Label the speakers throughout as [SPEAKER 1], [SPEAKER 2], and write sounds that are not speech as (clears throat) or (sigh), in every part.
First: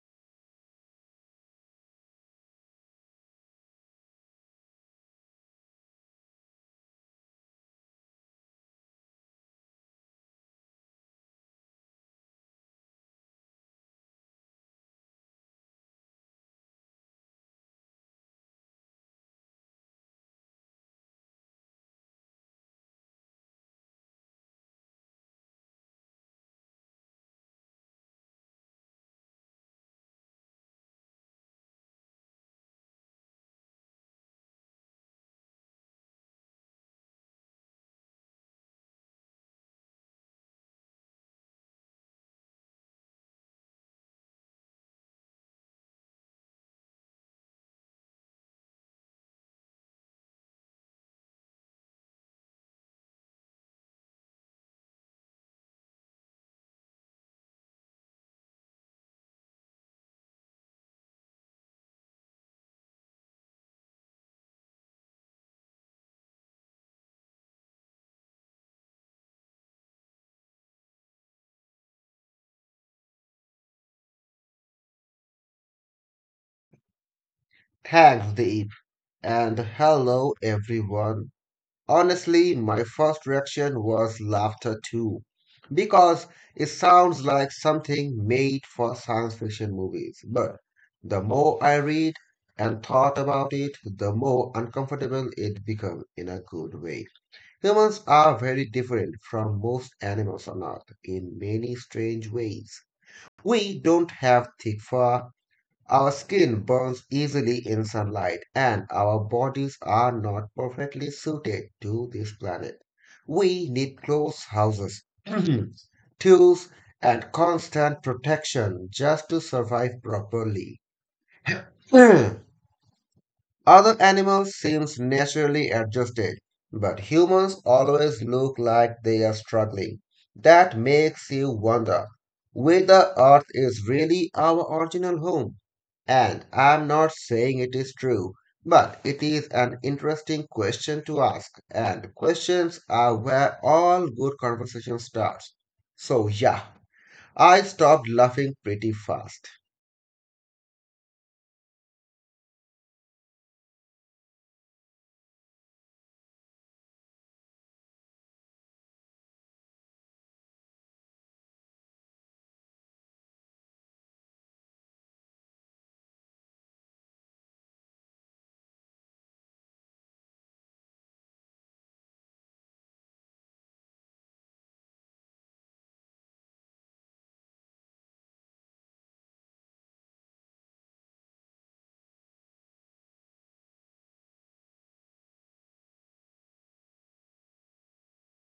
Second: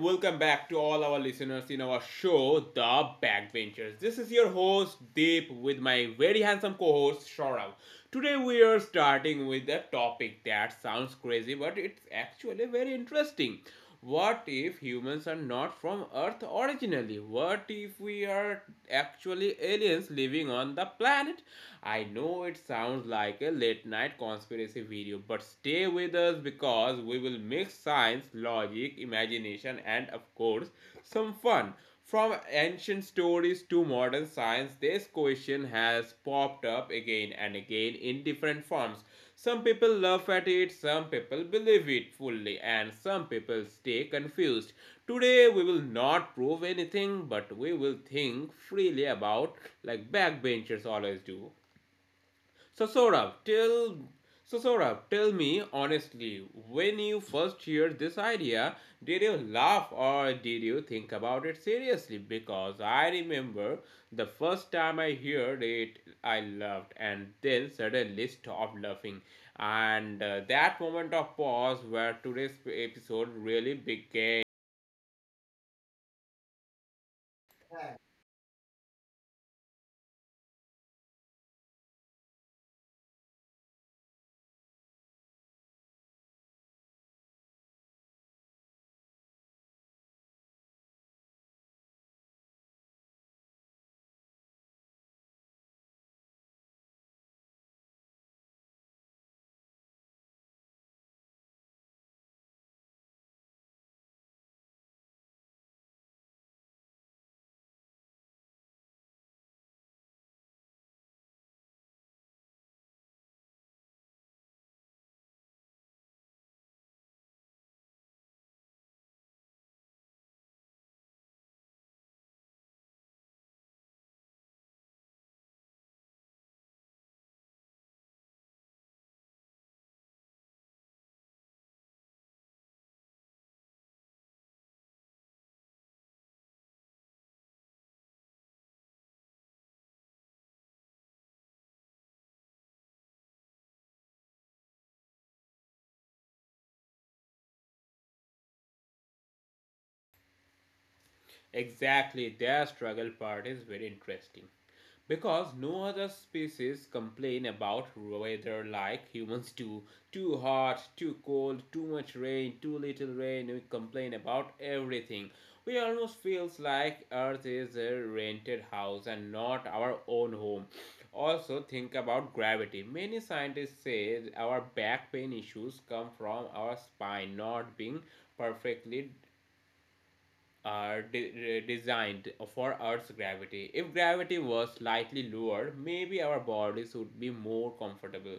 [SPEAKER 1] welcome back to all our listeners in our show, The Backbenchers. This is your host, Deep, with my very handsome co host, Shaurav. Today we are starting with a topic that sounds crazy, but it's actually very interesting. What if humans are not from Earth originally? What if we are actually aliens living on the planet? I know it sounds like a late night conspiracy video, news, but stay with us because we will mix science, logic, imagination, and of course, some fun. From ancient stories to modern science, this question has popped up again and again in different forms. Some people laugh at it, some people believe it fully, and some people stay confused. Today we will not prove anything, but we will think freely about like backbenchers always do. So Saurabh, tell so Saurabh, tell me honestly, when you first heard this idea, did you laugh or did you think about it seriously? Because I remember the first time I heard it, I laughed and then suddenly stopped laughing. And that moment of pause where today's episode really began.
[SPEAKER 2] Thanks, Deep, and hello everyone. Honestly, my first reaction was laughter too, because it sounds like something made for science fiction movies. But the more I read and thought about it, the more uncomfortable it became in a good way. Humans are very different from most animals on Earth in many strange ways. We don't have thick fur our skin burns easily in sunlight, and our bodies are not perfectly suited to this planet. We need close houses, (clears throat) tools, and constant protection just to survive properly. (clears throat) Other animals seem naturally adjusted, but humans always look like they are struggling. That makes you wonder whether Earth is really our original home. And I'm not saying it is true, but it is an interesting question to ask, and questions are where all good conversation starts. So, yeah, I stopped laughing pretty fast.
[SPEAKER 1] Exactly, their struggle part is very interesting, because no other species complain about weather like humans do. Too hot, too cold, too much rain, too little rain, we complain about everything. We almost feels like earth is a rented house and not our own home. Also think about gravity. Many scientists say our back pain issues come from our spine not being perfectly are de- designed for Earth's gravity. If gravity was slightly lower, maybe our bodies would be more comfortable.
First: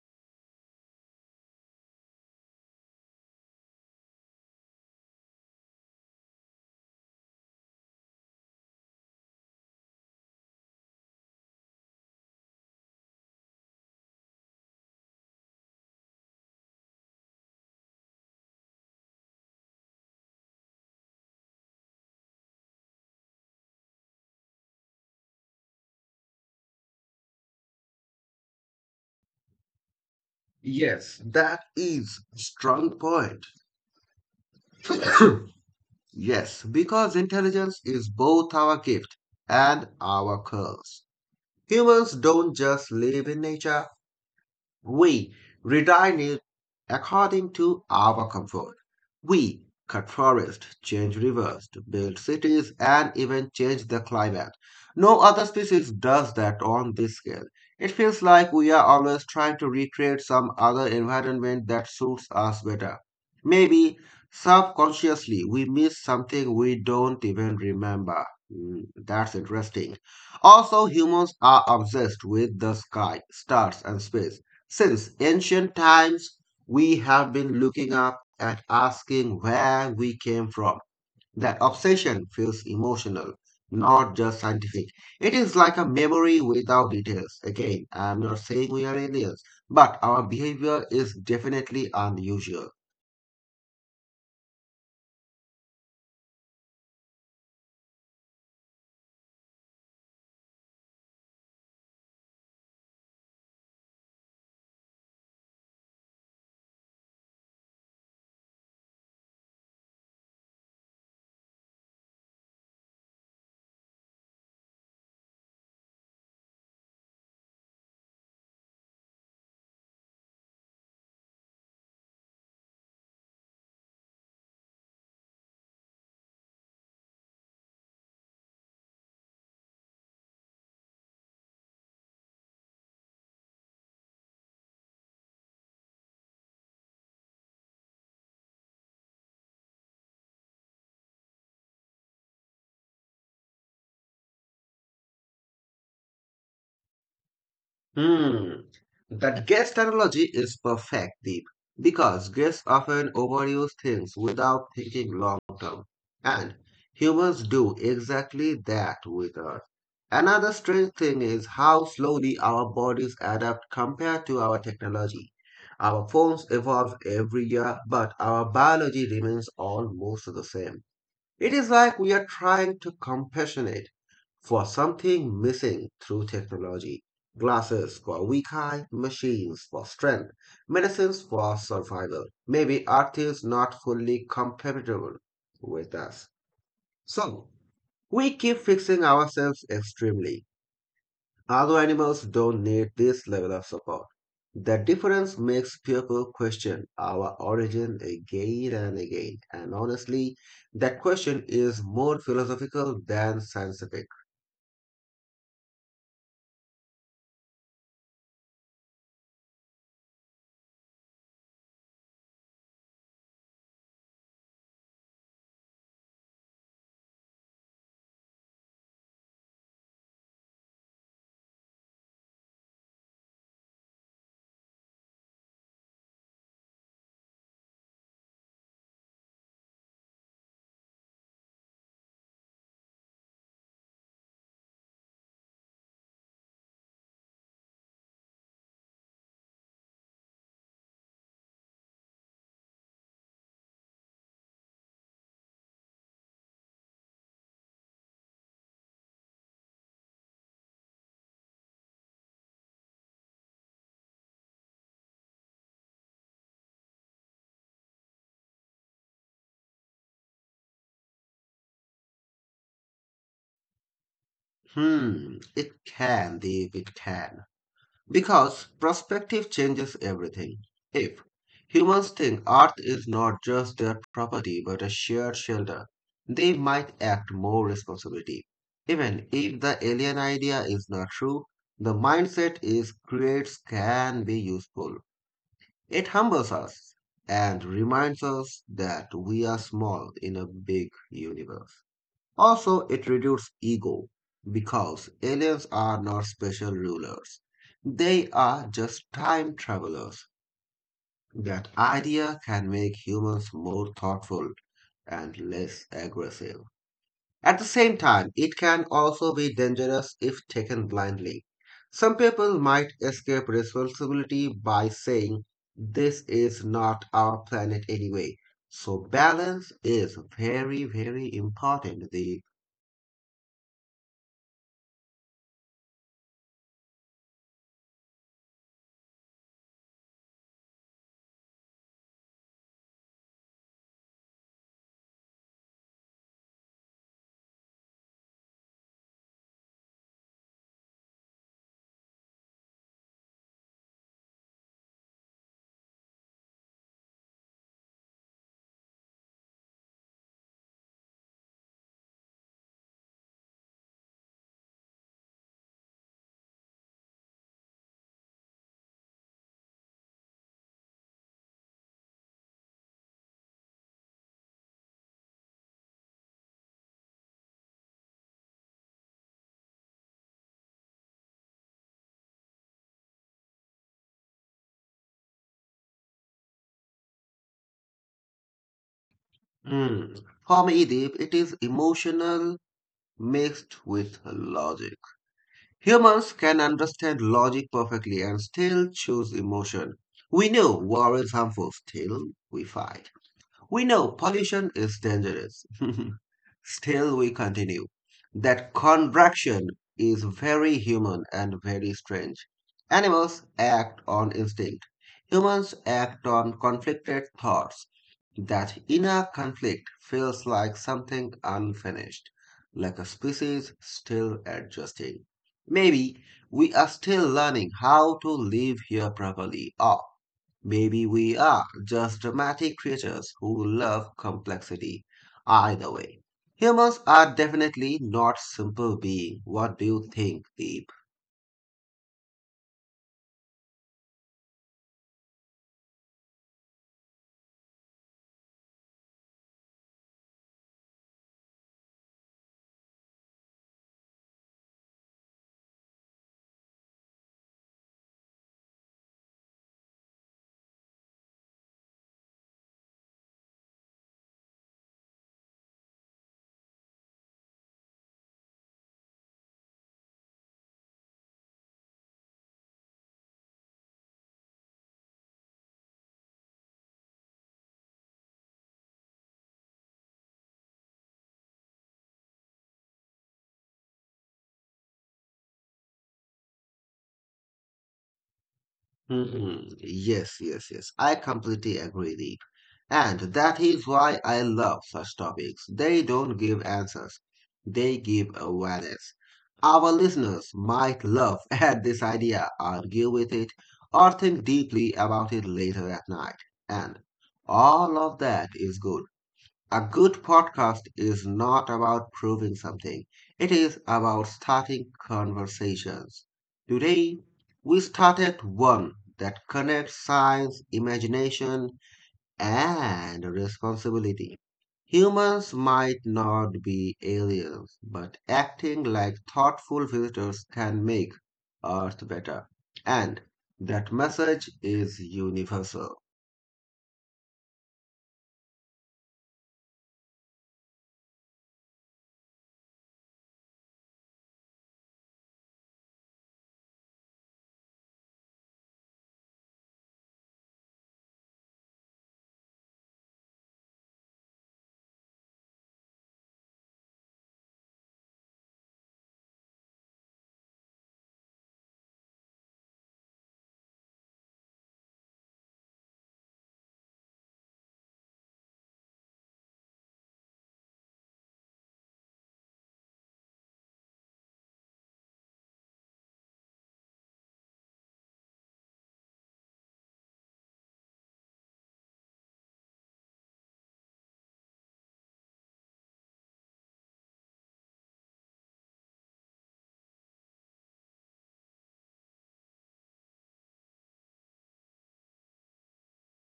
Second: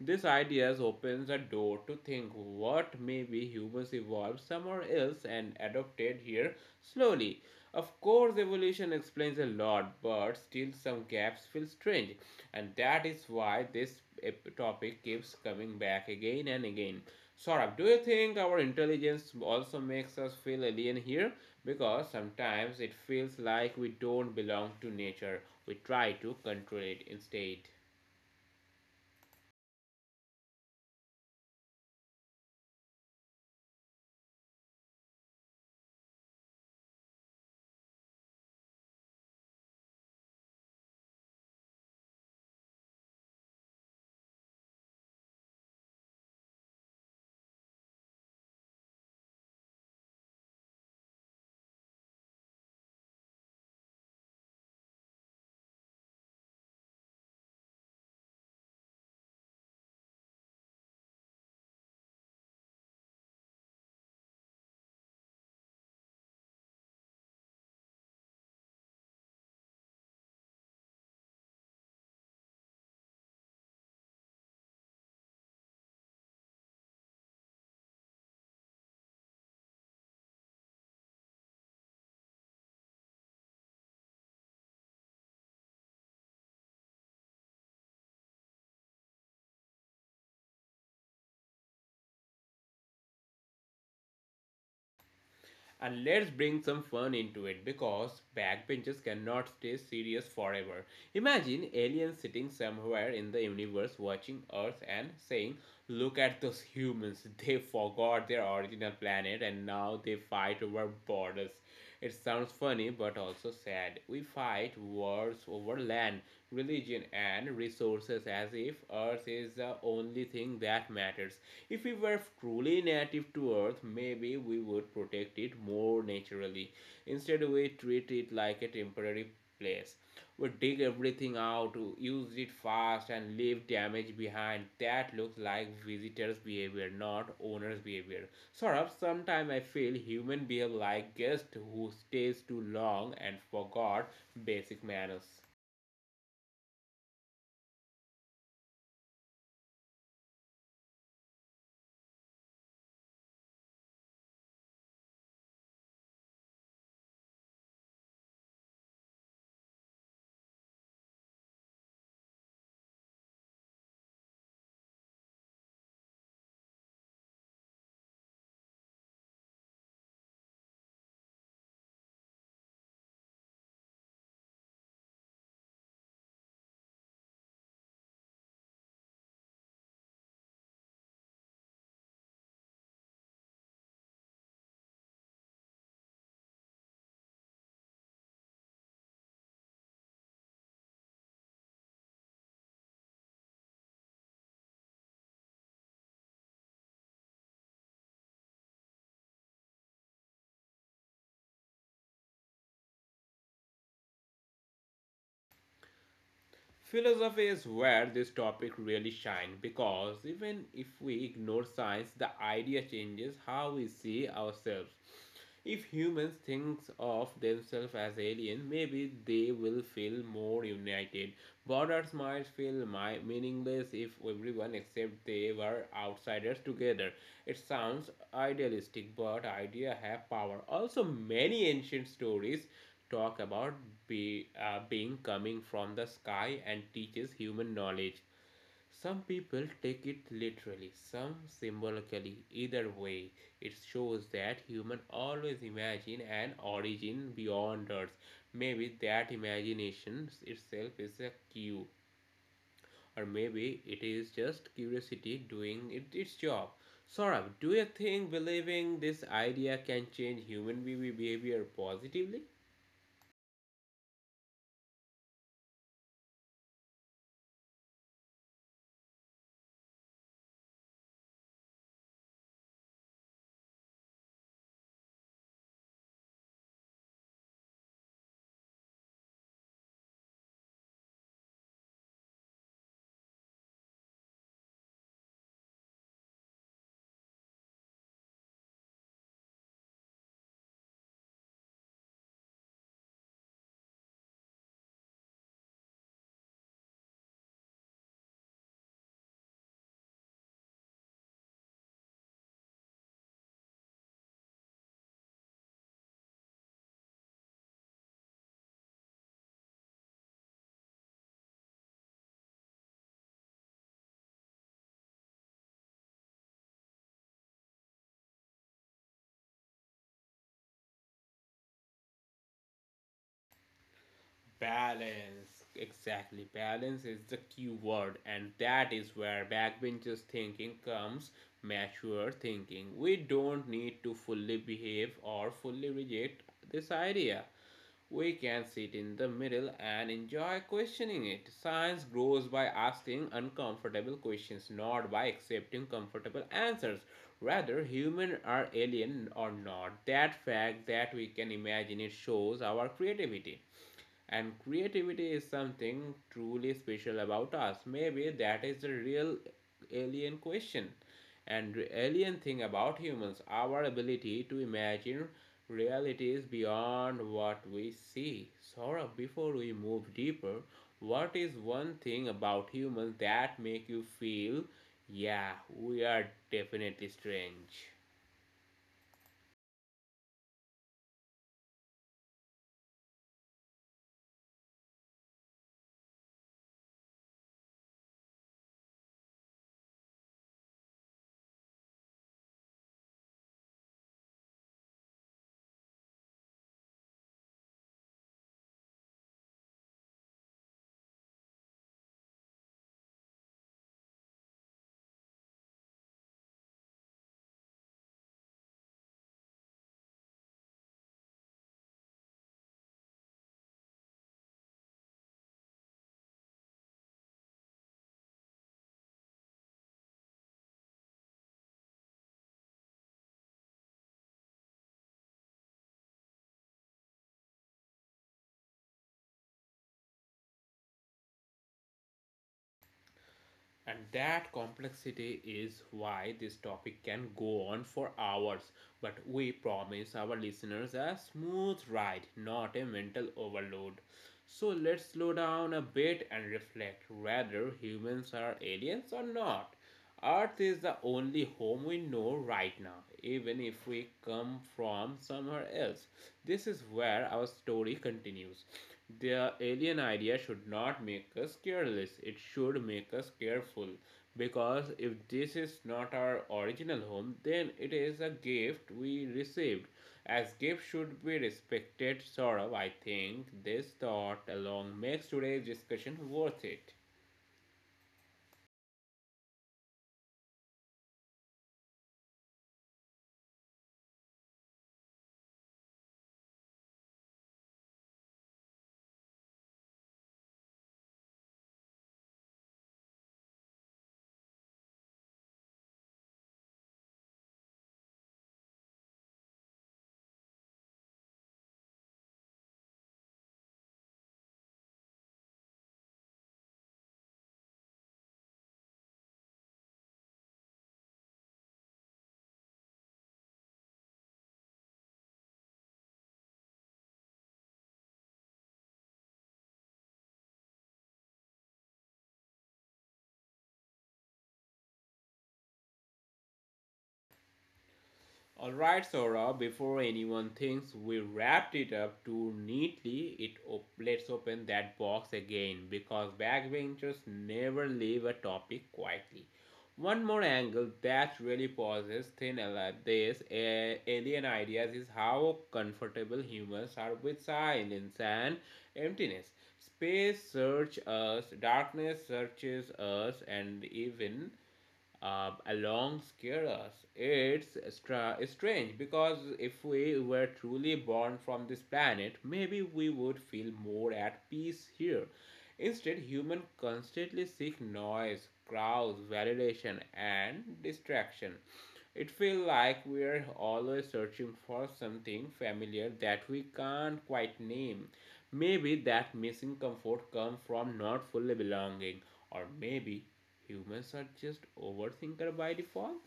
[SPEAKER 1] This idea opens a door to think what maybe humans evolved somewhere else and adopted here slowly. Of course, evolution explains a lot, but still some gaps feel strange, and that is why this topic keeps coming back again and again. Saurabh, do you think our intelligence also makes us feel alien here? Because sometimes it feels like we don't belong to nature, we try to control it instead.
[SPEAKER 2] Yes, that is a strong point. (coughs) Yes, because intelligence is both our gift and our curse. Humans don't just live in nature, we redesign it according to our comfort. We cut forests, change rivers, build cities, and even change the climate. No other species does that on this scale. It feels like we are always trying to recreate some other environment that suits us better. Maybe subconsciously we miss something we don't even remember. Hmm, that's interesting. Also, humans are obsessed with the sky, stars, and space. Since ancient times, we have been looking up at asking where we came from. That obsession feels emotional, not just scientific. It is like a memory without details. Again, I am not saying we are aliens, but our behavior is definitely unusual.
[SPEAKER 1] And let's bring some fun into it because backbenchers cannot stay serious forever. Imagine aliens sitting somewhere in the universe watching Earth and saying, look at those humans, (laughs) they forgot their original planet and now they fight over borders. It sounds funny but also sad. We fight wars over land, religion, and resources as if Earth is the only thing that matters. If we were truly native to Earth, maybe we would protect it more naturally. Instead, we treat it like a temporary place. We dig everything out, use it fast, and leave damage behind. That looks like visitors' behavior, not owners' behavior. Sort of, sometimes I feel human behave like guests who stays too long and forgot basic manners.
[SPEAKER 2] Hmm. That guest analogy is perfect, Deep, because guests often overuse things without thinking long term. And humans do exactly that with us. Another strange thing is how slowly our bodies adapt compared to our technology. Our phones evolve every year, but our biology remains almost the same. It is like we are trying to compassionate for something missing through technology. Glasses for weak eye, machines for strength, medicines for survival. Maybe art is not fully compatible with us. So, we keep fixing ourselves extremely. Other animals don't need this level of support. The difference makes people question our origin again and again. And honestly, that question is more philosophical than scientific.
[SPEAKER 1] Philosophy is where this topic really shines because even if we ignore science, the idea changes how we see ourselves. If humans think of themselves as aliens, maybe they will feel more united. Borders might feel meaningless if everyone except they were outsiders together. It sounds idealistic, but ideas have power. Also, many ancient stories talk about being coming from the sky and teaches human knowledge. Some people take it literally, some symbolically. Either way, it shows that human always imagine an origin beyond Earth. Maybe that imagination itself is a cue, or maybe it is just curiosity doing it, its job. Saurabh, do you think believing this idea can change human behavior positively?
[SPEAKER 2] Hmm, it can, Deep, it can. Because perspective changes everything. If humans think Earth is not just their property but a shared shelter, they might act more responsibility. Even if the alien idea is not true, the mindset is creates can be useful. It humbles us and reminds us that we are small in a big universe. Also, it reduces ego because aliens are not special rulers. They are just time travelers. That idea can make humans more thoughtful and less aggressive. At the same time, it can also be dangerous if taken blindly. Some people might escape responsibility by saying, "This is not our planet anyway." So, balance is very, very important these.
[SPEAKER 1] Balance, exactly. Balance is the key word, and that is where backbenchers thinking comes mature thinking. We don't need to fully behave or fully reject this idea. We can sit in the middle and enjoy questioning it. Science grows by asking uncomfortable questions, not by accepting comfortable answers. Rather, human or alien or not. That fact that we can imagine it shows our creativity. And creativity is something truly special about us. Maybe that is the real alien question and the alien thing about humans our ability to imagine realities beyond what we see. Saurabh, before we move deeper, what is one thing about humans that make you feel, yeah, we are definitely strange?
[SPEAKER 2] Hmm. For me, Deep, it is emotional mixed with logic. Humans can understand logic perfectly and still choose emotion. We know war is harmful, still we fight. We know pollution is dangerous, (laughs) still, we continue. That contraction is very human and very strange. Animals act on instinct, humans act on conflicted thoughts. That inner conflict feels like something unfinished, like a species still adjusting. Maybe we are still learning how to live here properly, or maybe we are just dramatic creatures who love complexity. Either way, humans are definitely not simple beings. What do you think, Deep?
[SPEAKER 1] And that complexity is why this topic can go on for hours. But we promise our listeners a smooth ride, not a mental overload. So let's slow down a bit and reflect whether humans are aliens or not. Earth is the only home we know right now, even if we come from somewhere else. This is where our story continues. The alien idea should not make us careless, it should make us careful. Because if this is not our original home, then it is a gift we received. As gift should be respected, sort of, I think this thought alone makes today's discussion worth it.
[SPEAKER 2] Mm, yes, yes, yes. I completely agree, Deep. And that is why I love such topics. They don't give answers, they give awareness. Our listeners might laugh (laughs) at this idea, argue with it, or think deeply about it later at night. And all of that is good. A good podcast is not about proving something, it is about starting conversations. Today, we started one that connects science, imagination, and responsibility. Humans might not be aliens, but acting like thoughtful visitors can make Earth better. And that message is universal.
[SPEAKER 1] Alright, Sora, before anyone thinks we wrapped it up too neatly, let's open that box again because backbenchers never leave a topic quietly. One more angle that really pauses thin ala- this a- alien ideas is how comfortable humans are with silence and emptiness. Space searches us, darkness searches us, and even along scare us. It's strange because if we were truly born from this planet, maybe we would feel more at peace here. Instead, humans constantly seek noise, crowds, validation, and distraction. It feels like we are always searching for something familiar that we can't quite name. Maybe that missing comfort comes from not fully belonging, or maybe humans are just overthinker by default.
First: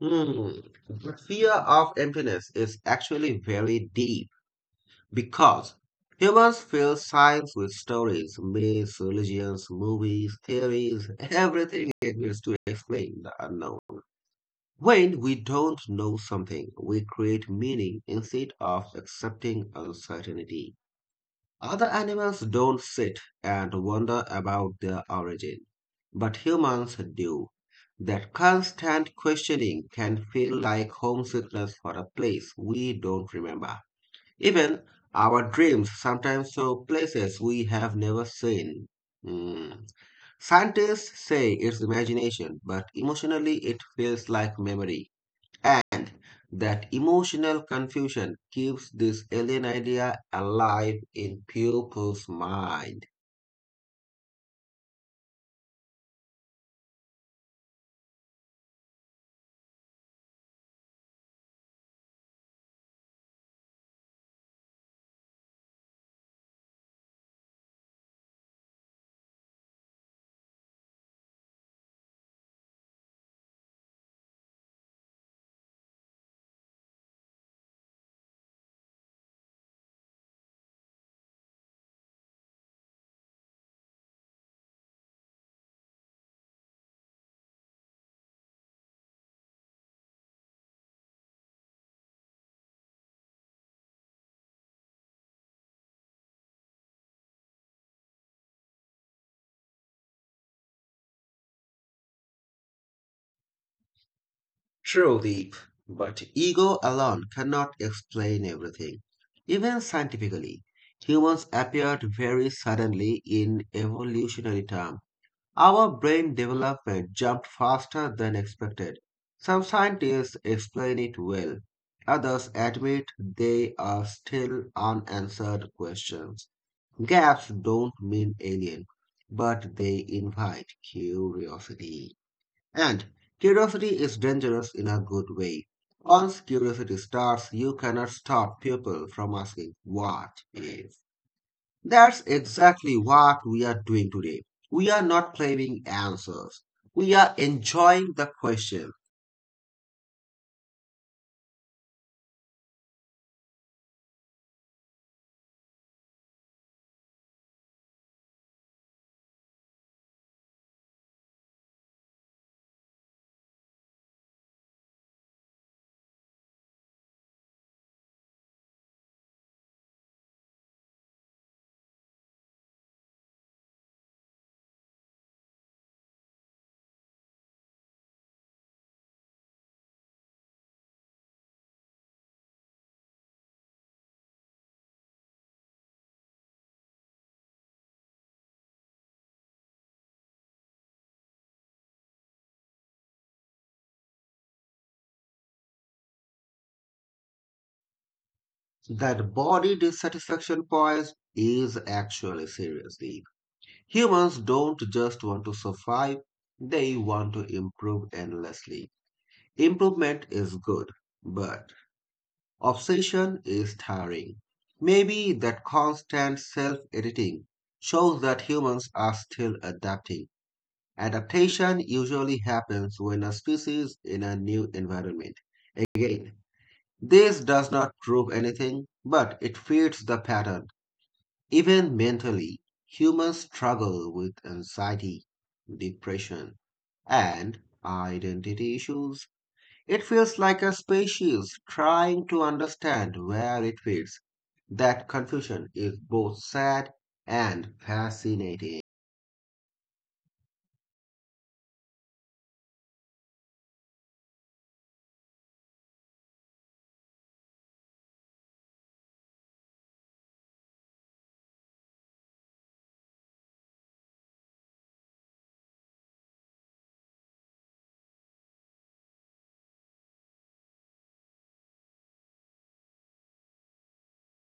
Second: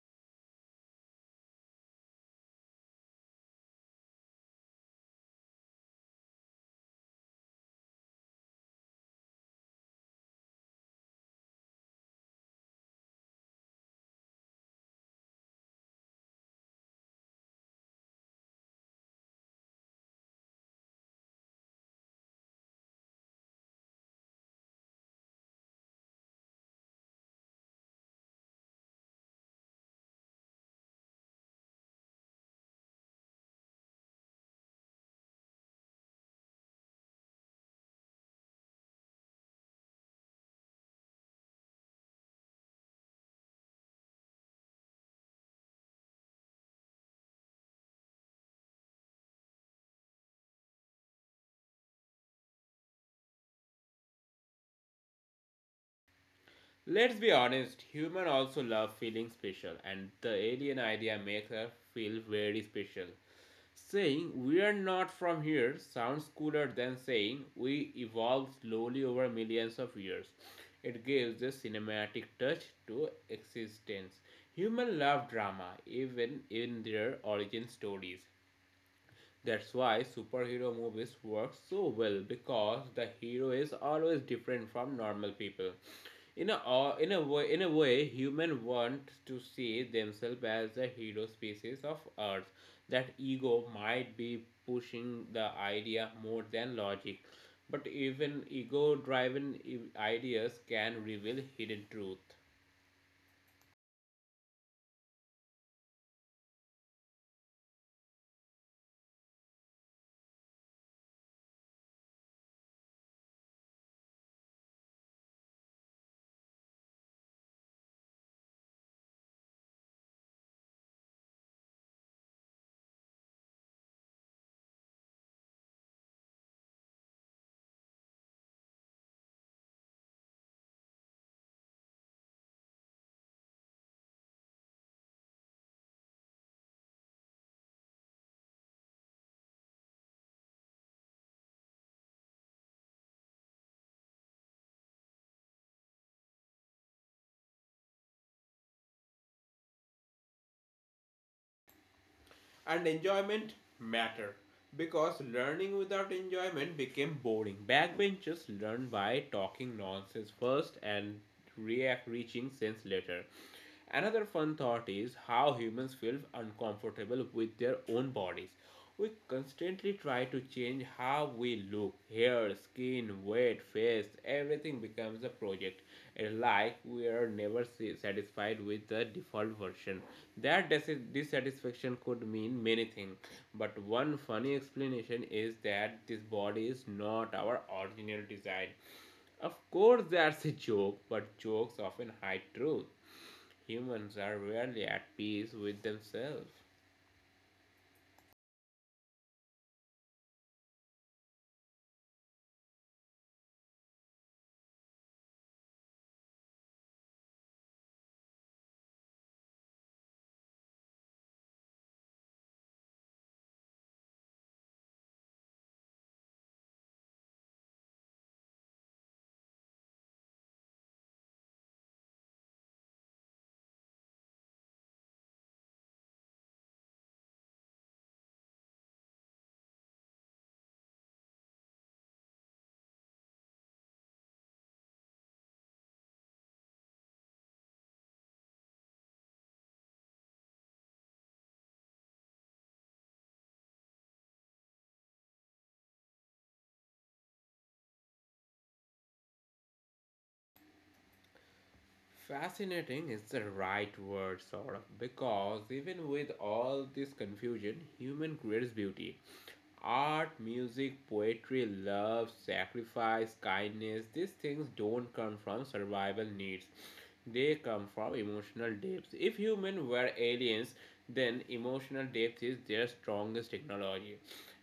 [SPEAKER 2] Hmm, the fear of emptiness is actually very deep because humans fill science with stories, myths, religions, movies, theories, everything exists to explain the unknown. When we don't know something, we create meaning instead of accepting uncertainty. Other animals don't sit and wonder about their origin, but humans do. That constant questioning can feel like homesickness for a place we don't remember. Even our dreams sometimes show places we have never seen. Hmm. Scientists say it's imagination, but emotionally it feels like memory. And that emotional confusion keeps this alien idea alive in people's mind.
[SPEAKER 1] Let's be honest, humans also love feeling special, and the alien idea makes us feel very special. Saying we are not from here sounds cooler than saying we evolved slowly over millions of years. It gives a cinematic touch to existence. Humans love drama, even in their origin stories. That's why superhero movies work so well because the hero is always different from normal people. In a way, human want to see themselves as the hero species of Earth. That ego might be pushing the idea more than logic, but even ego-driven ideas can reveal hidden truth.
[SPEAKER 2] Truly. But ego alone cannot explain everything. Even scientifically, humans appeared very suddenly in evolutionary terms. Our brain development jumped faster than expected. Some scientists explain it well. Others admit they are still unanswered questions. Gaps don't mean alien, but they invite curiosity. And curiosity is dangerous in a good way. Once curiosity starts, you cannot stop people from asking what if. That's exactly what we are doing today. We are not claiming answers. We are enjoying the question.
[SPEAKER 1] And enjoyment matter because learning without enjoyment became boring. Backbenchers learn by talking nonsense first and react reaching sense later. Another fun thought is how humans feel uncomfortable with their own bodies. We constantly try to change how we look, hair, skin, weight, face, everything becomes a project. It's like we are never satisfied with the default version. That dissatisfaction could mean many things, but one funny explanation is that this body is not our original design. Of course, that's a joke, but jokes often hide truth. Humans are rarely at peace with themselves.
[SPEAKER 2] That body dissatisfaction poise is actually seriously. Humans don't just want to survive, they want to improve endlessly. Improvement is good, but obsession is tiring. Maybe that constant self editing shows that humans are still adapting. Adaptation usually happens when a species in a new environment. Again, this does not prove anything, but it fits the pattern. Even mentally, humans struggle with anxiety, depression, and identity issues. It feels like a species trying to understand where it fits. That confusion is both sad and fascinating.
[SPEAKER 1] Fascinating is the right word, sort of, because even with all this confusion, human creates beauty. Art, music, poetry, love, sacrifice, kindness, these things don't come from survival needs. They come from emotional depths. If humans were aliens, then emotional depth is their strongest technology.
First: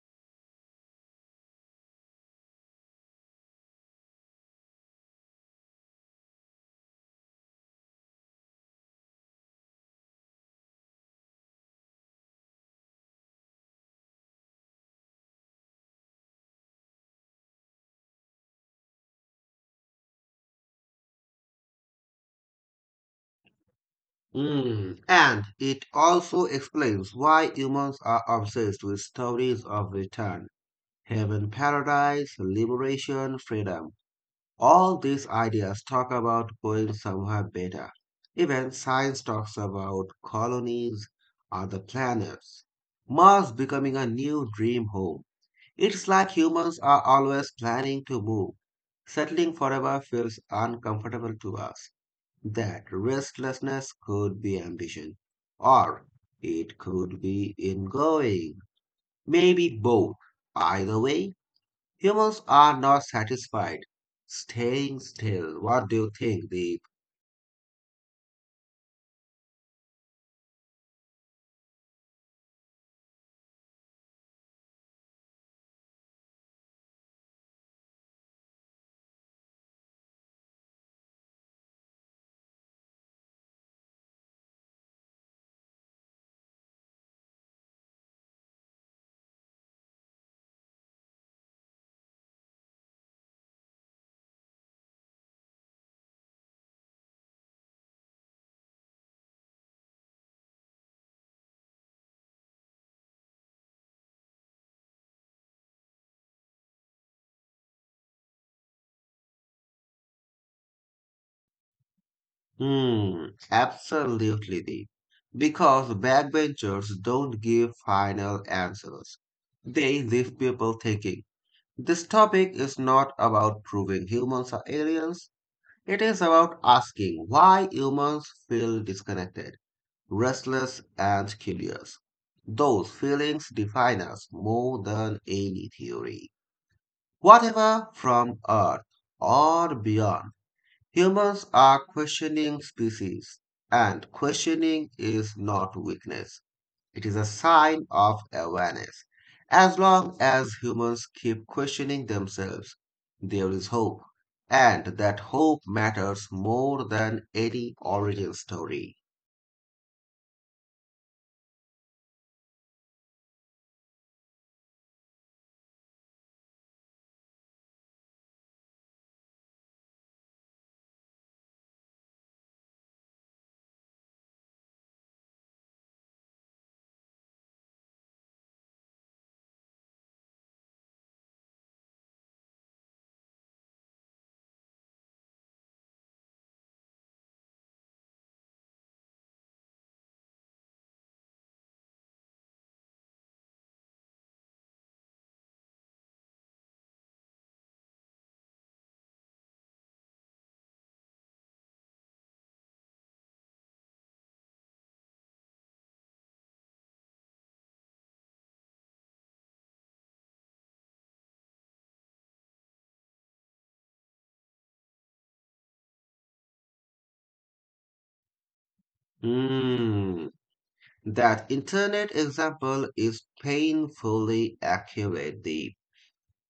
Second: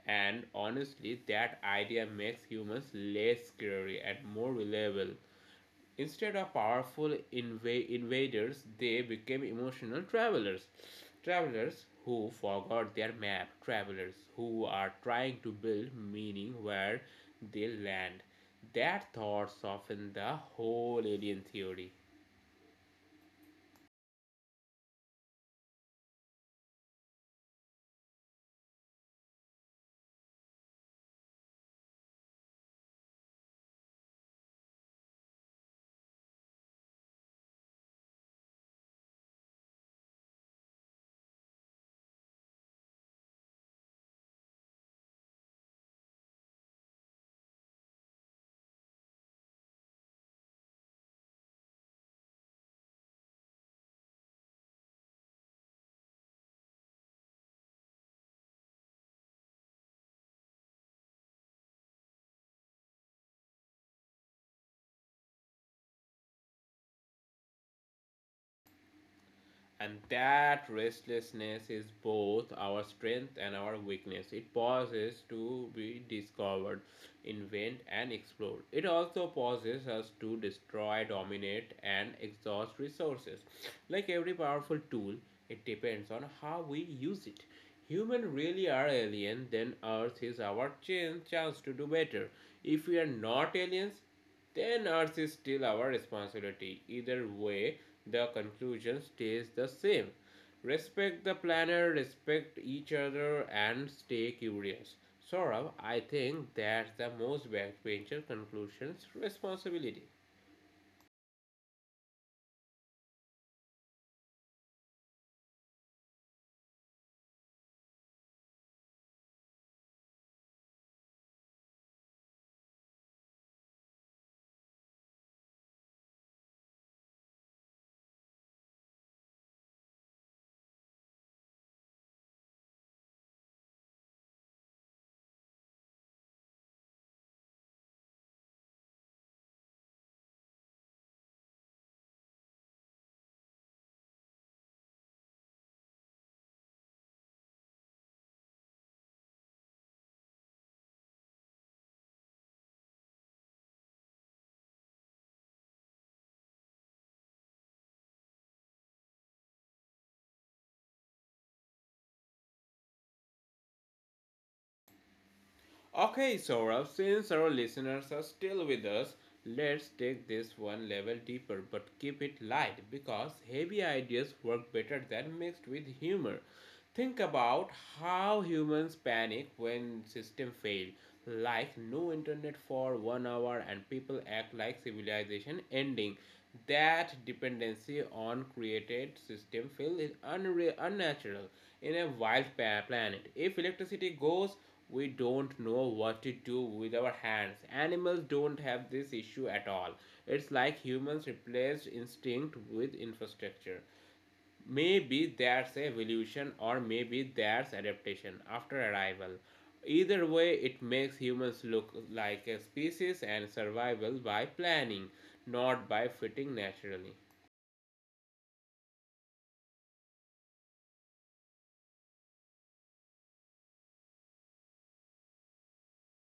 [SPEAKER 1] And honestly, that idea makes humans less scary and more reliable. Instead of powerful invaders, they became emotional travelers. Travelers who forgot their map, travelers who are trying to build meaning where they land. That thought softened the whole alien theory.
[SPEAKER 2] Mm, and it also explains why humans are obsessed with stories of return, heaven, paradise, liberation, freedom. All these ideas talk about going somewhere better. Even science talks about colonies, other planets, Mars becoming a new dream home. It's like humans are always planning to move. Settling forever feels uncomfortable to us. That restlessness could be ambition, or it could be ingoing, maybe both. Either way, humans are not satisfied staying still. What do you think, Deep?
[SPEAKER 1] And that restlessness is both our strength and our weakness. It pauses to be discovered, invent, and explored. It also pauses us to destroy, dominate, and exhaust resources. Like every powerful tool, it depends on how we use it. Humans really are alien, then Earth is our chance to do better. If we are not aliens, then Earth is still our responsibility. Either way, the conclusion stays the same. Respect the planet, respect each other, and stay curious. Saurav, I think that's the most backbencher conclusion's responsibility.
[SPEAKER 2] Hmm, absolutely, Deep. Because backbenchers don't give final answers. They leave people thinking. This topic is not about proving humans are aliens. It is about asking why humans feel disconnected, restless, and curious. Those feelings define us more than any theory. Whatever from Earth or beyond, humans are questioning species, and questioning is not weakness. It is a sign of awareness. As long as humans keep questioning themselves, there is hope, and that hope matters more than any origin story.
[SPEAKER 1] Okay, Saurabh, since our listeners are still with us, let's take this one level deeper but keep it light because heavy ideas work better than mixed with humor. Think about how humans panic when system fail, like no internet for 1 hour and people act like civilization ending. That dependency on created system fill is unnatural in a wild planet. If electricity goes, we don't know what to do with our hands. Animals don't have this issue at all. It's like humans replaced instinct with infrastructure. Maybe that's evolution or maybe that's adaptation after arrival. Either way, it makes humans look like a species and survival by planning, not by fitting naturally.
[SPEAKER 2] Hmm, that internet example is painfully accurate, Deep.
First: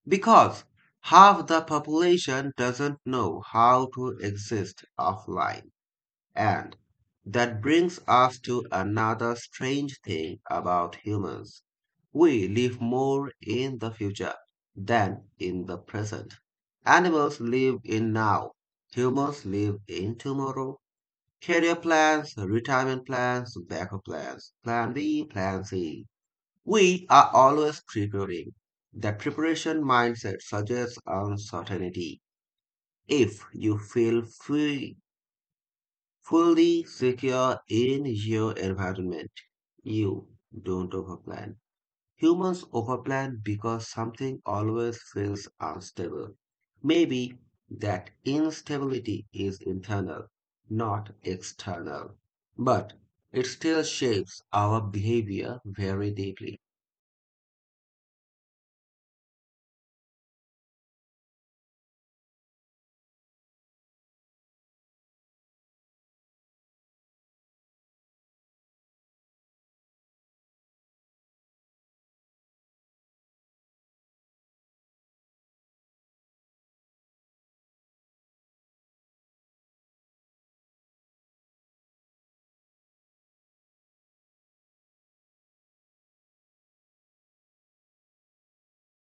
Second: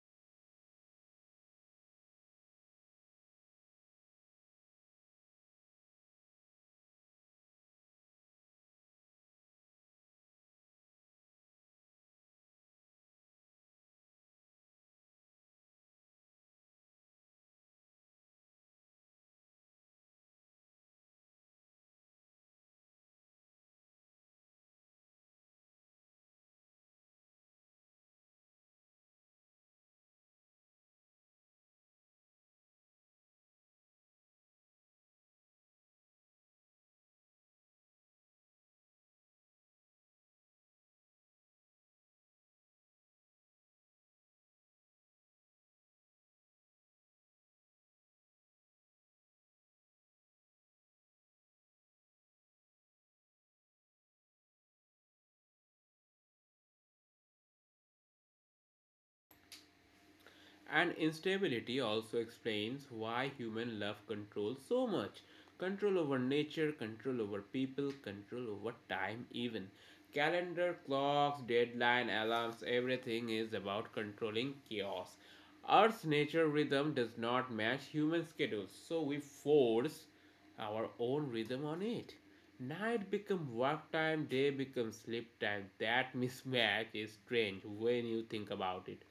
[SPEAKER 2] Because half the population doesn't know how to exist offline. And that brings us to another strange thing about humans. We live more in the future than in the present. Animals live in now, humans live in tomorrow. Career plans, retirement plans, backup plans, plan B, plan C. We are always preparing. The preparation mindset suggests uncertainty. If you feel free, fully secure in your environment, you don't overplan. Humans overplan because something always feels unstable. Maybe that instability is internal, not external, but it still shapes our behavior very deeply.
[SPEAKER 1] And instability also explains why humans love control so much. Control over nature, control over people, control over time even. Calendar, clocks, deadline, alarms, everything is about controlling chaos. Earth's nature rhythm does not match human schedules, so we force our own rhythm on it. Night become work time, day becomes sleep time. That mismatch is strange when you think about it.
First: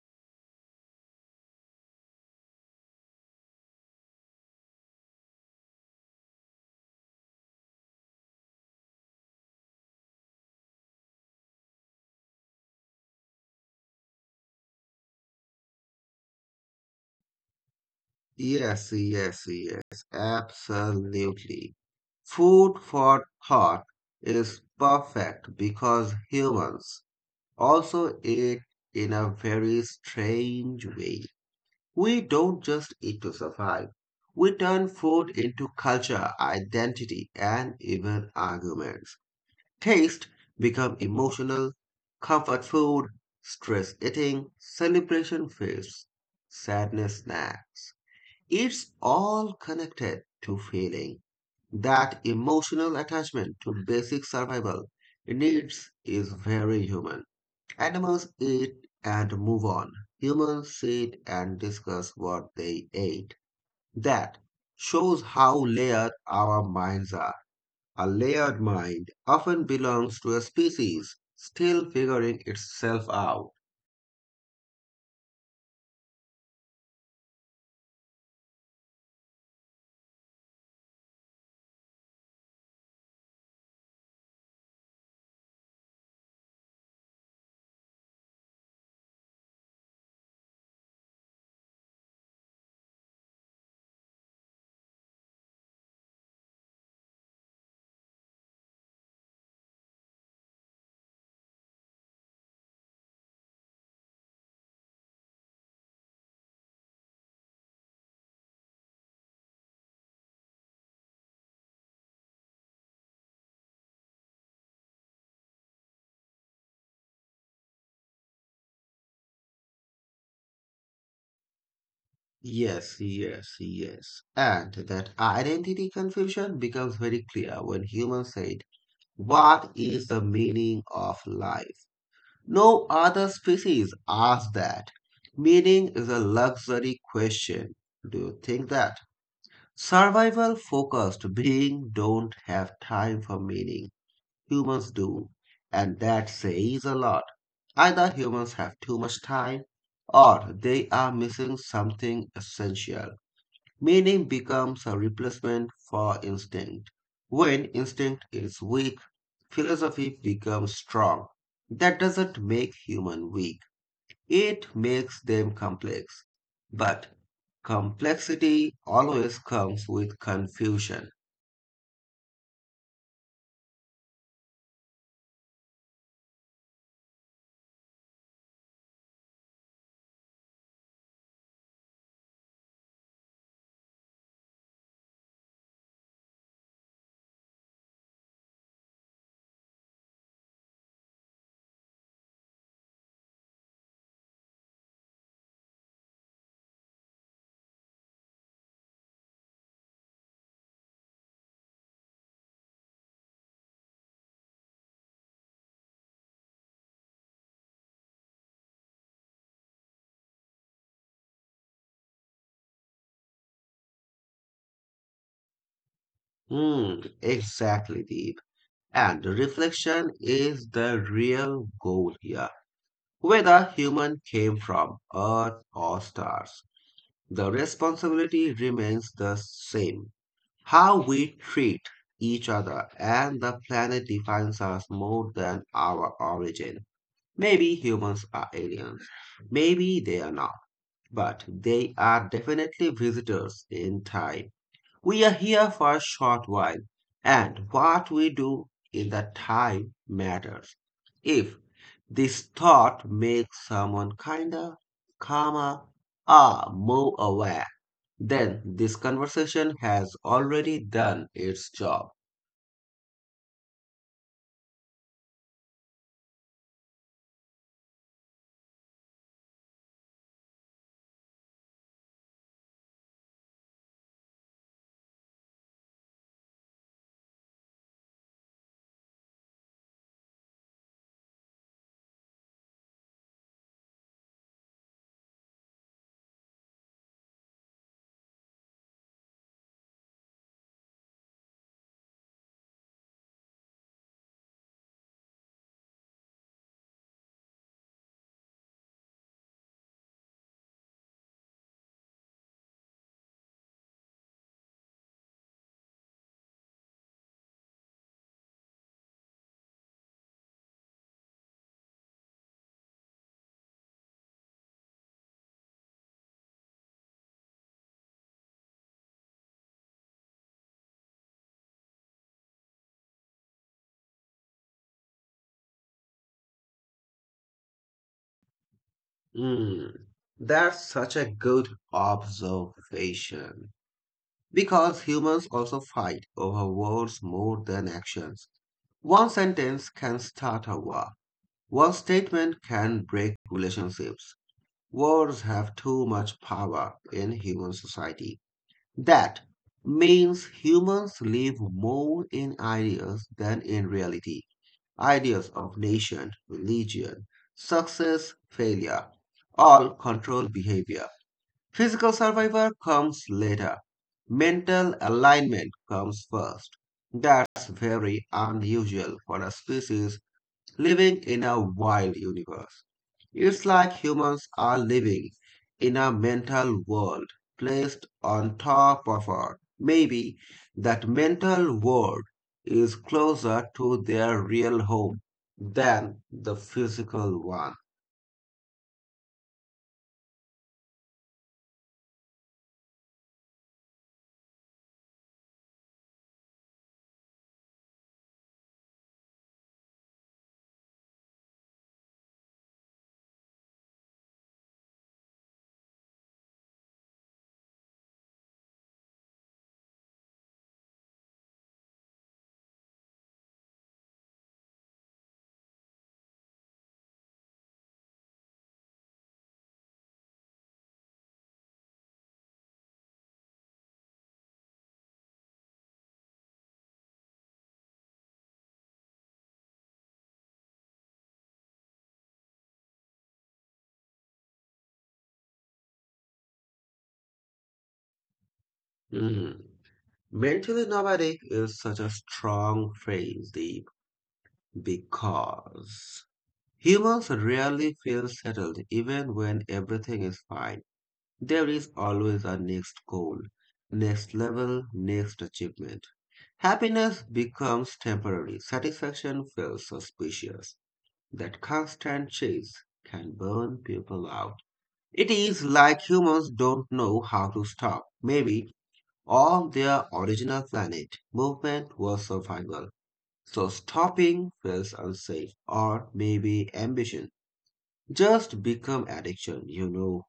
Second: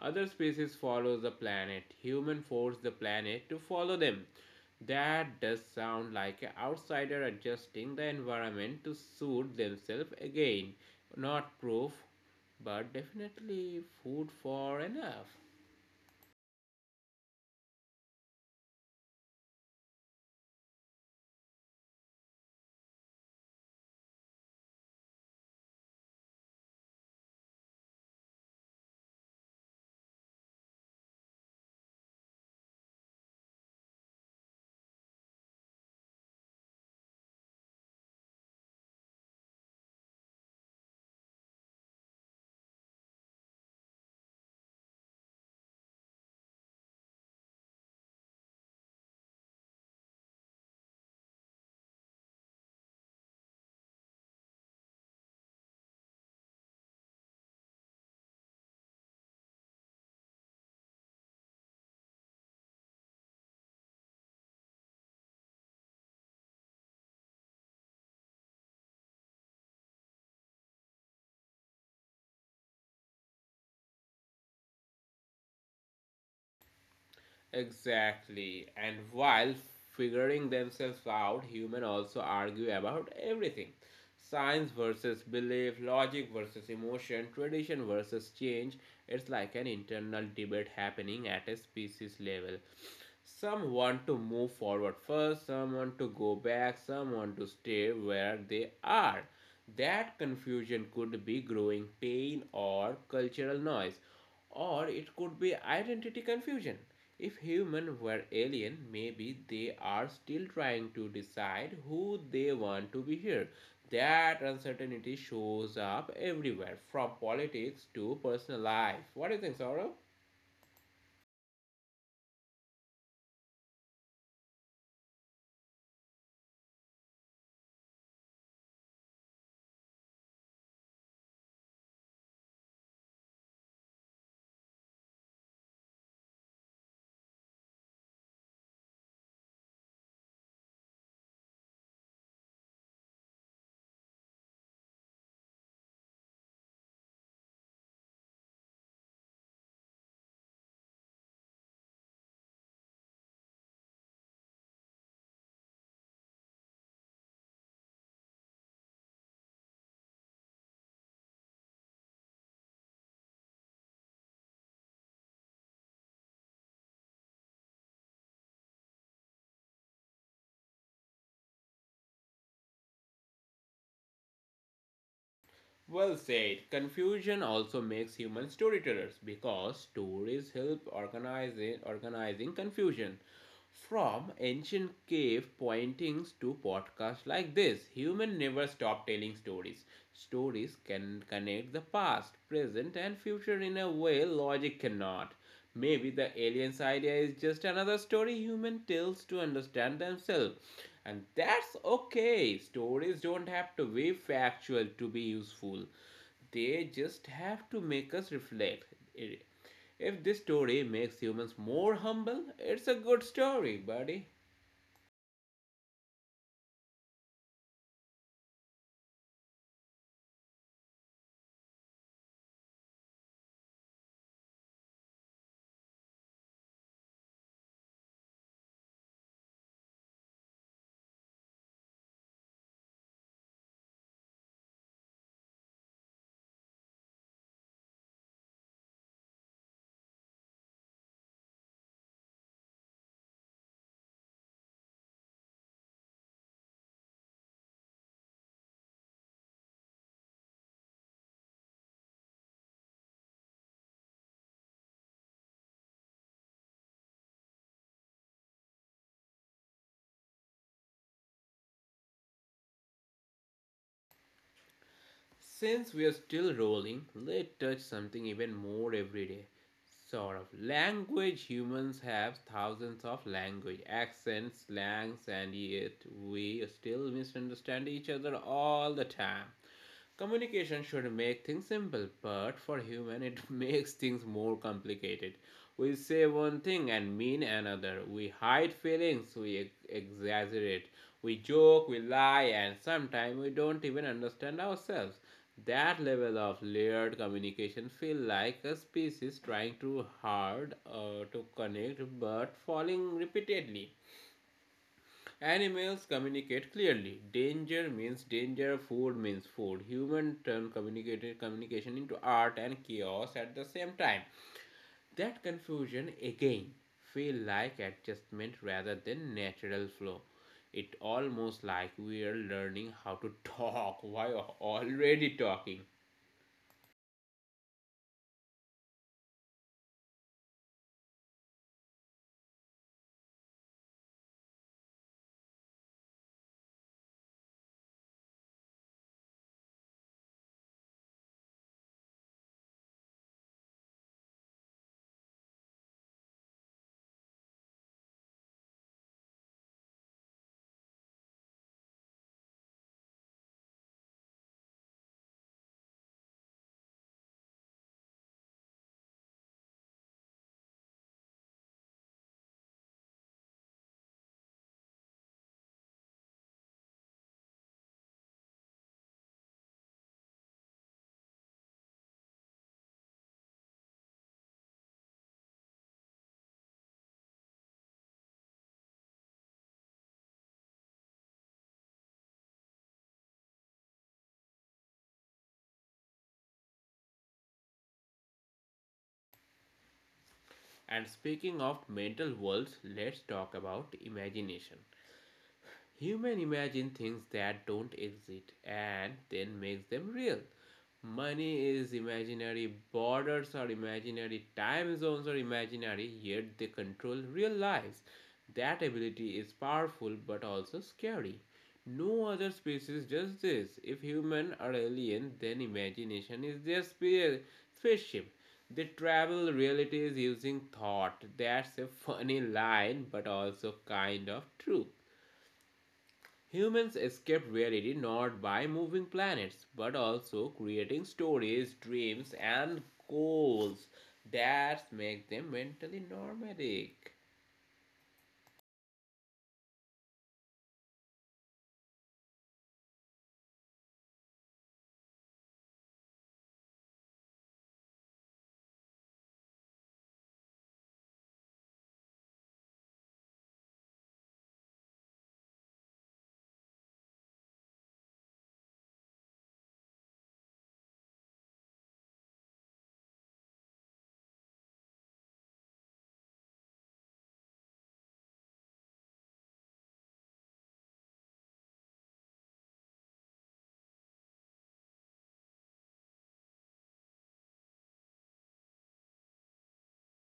[SPEAKER 1] Other species follow the planet. Human force the planet to follow them. That does sound like an outsider adjusting the environment to suit themselves again. Not proof, but definitely food for enough.
[SPEAKER 2] Yes, yes, yes, absolutely. Food for thought is perfect because humans also eat in a very strange way. We don't just eat to survive. We turn food into culture, identity, and even arguments. Taste become emotional, comfort food, stress eating, celebration feasts, sadness snacks. It's all connected to feeling. That emotional attachment to basic survival needs is very human. Animals eat and move on. Humans sit and discuss what they ate. That shows how layered our minds are. A layered mind often belongs to a species still figuring itself out.
[SPEAKER 1] Exactly. And while figuring themselves out, humans also argue about everything: science versus belief, logic versus emotion, tradition versus change. It's like an internal debate happening at a species level. Some want to move forward first, some want to go back, some want to stay where they are. That confusion could be growing pain or cultural noise, or it could be identity confusion. If humans were alien, maybe they are still trying to decide who they want to be here. That uncertainty shows up everywhere, from politics to personal life. What do you think, Saurabh?
[SPEAKER 2] Yes, yes, yes. And that identity confusion becomes very clear when humans said, "What is the meaning of life?" No other species asks that. Meaning is a luxury question. Do you think that? Survival focused beings don't have time for meaning. Humans do. And that says a lot. Either humans have too much time or they are missing something essential. Meaning becomes a replacement for instinct. When instinct is weak, philosophy becomes strong. That doesn't make human weak. It makes them complex. But complexity always comes with confusion.
[SPEAKER 1] Well said. Confusion also makes human storytellers because stories help organize organizing confusion. From ancient cave pointings to podcasts like this, humans never stop telling stories. Stories can connect the past, present, and future in a way logic cannot. Maybe the aliens idea is just another story human tells to understand themselves. And that's okay. Stories don't have to be factual to be useful. They just have to make us reflect. If this story makes humans more humble, it's a good story, buddy.
[SPEAKER 2] Hmm, exactly, Deep. And reflection is the real goal here. Whether human came from Earth or stars, the responsibility remains the same. How we treat each other and the planet defines us more than our origin. Maybe humans are aliens. Maybe they are not. But they are definitely visitors in time. We are here for a short while, and what we do in that time matters. If this thought makes someone kinder, calmer, or more aware, then this conversation has already done its job.
[SPEAKER 1] Since we are still rolling, let's touch something even more everyday. Sort of language. Humans have thousands of language, accents, slangs, and yet we still misunderstand each other all the time. Communication should make things simple, but for human it (laughs) makes things more complicated. We say one thing and mean another. We hide feelings, we exaggerate, we joke, we lie, and sometimes we don't even understand ourselves. That level of layered communication feel like a species trying too hard to connect but falling repeatedly. Animals communicate clearly. Danger means danger, food means food. Human turn communicated communication into art and chaos at the same time. That confusion again feel like adjustment rather than natural flow. It almost like we are learning how to talk (laughs) while already talking.
[SPEAKER 2] Hmm, that's such a good observation. Because humans also fight over words more than actions. One sentence can start a war, one statement can break relationships. Words have too much power in human society. That means humans live more in ideas than in reality, ideas of nation, religion, success, failure, all control behavior. Physical survival comes later. Mental alignment comes first. That's very unusual for a species living in a wild universe. It's like humans are living in a mental world placed on top of ours. Maybe that mental world is closer to their real home than the physical one.
[SPEAKER 1] And speaking of mental worlds, let's talk about imagination. Human imagine things that don't exist and then makes them real. Money is imaginary, borders are imaginary, time zones are imaginary, yet they control real lives. That ability is powerful but also scary. No other species does this. If human are alien, then imagination is their spaceship. They travel realities using thought. That's a funny line, but also kind of true. Humans escape reality not by moving planets, but also creating stories, dreams, and goals that make them mentally nomadic.
[SPEAKER 2] Mm. Mentally nomadic is such a strong phrase, Deep, because humans rarely feel settled even when everything is fine. There is always a next goal, next level, next achievement. Happiness becomes temporary, satisfaction feels suspicious. That constant chase can burn people out. It is like humans don't know how to stop. Maybe on their original planet movement was survival, so stopping feels unsafe, or maybe ambition just become addiction.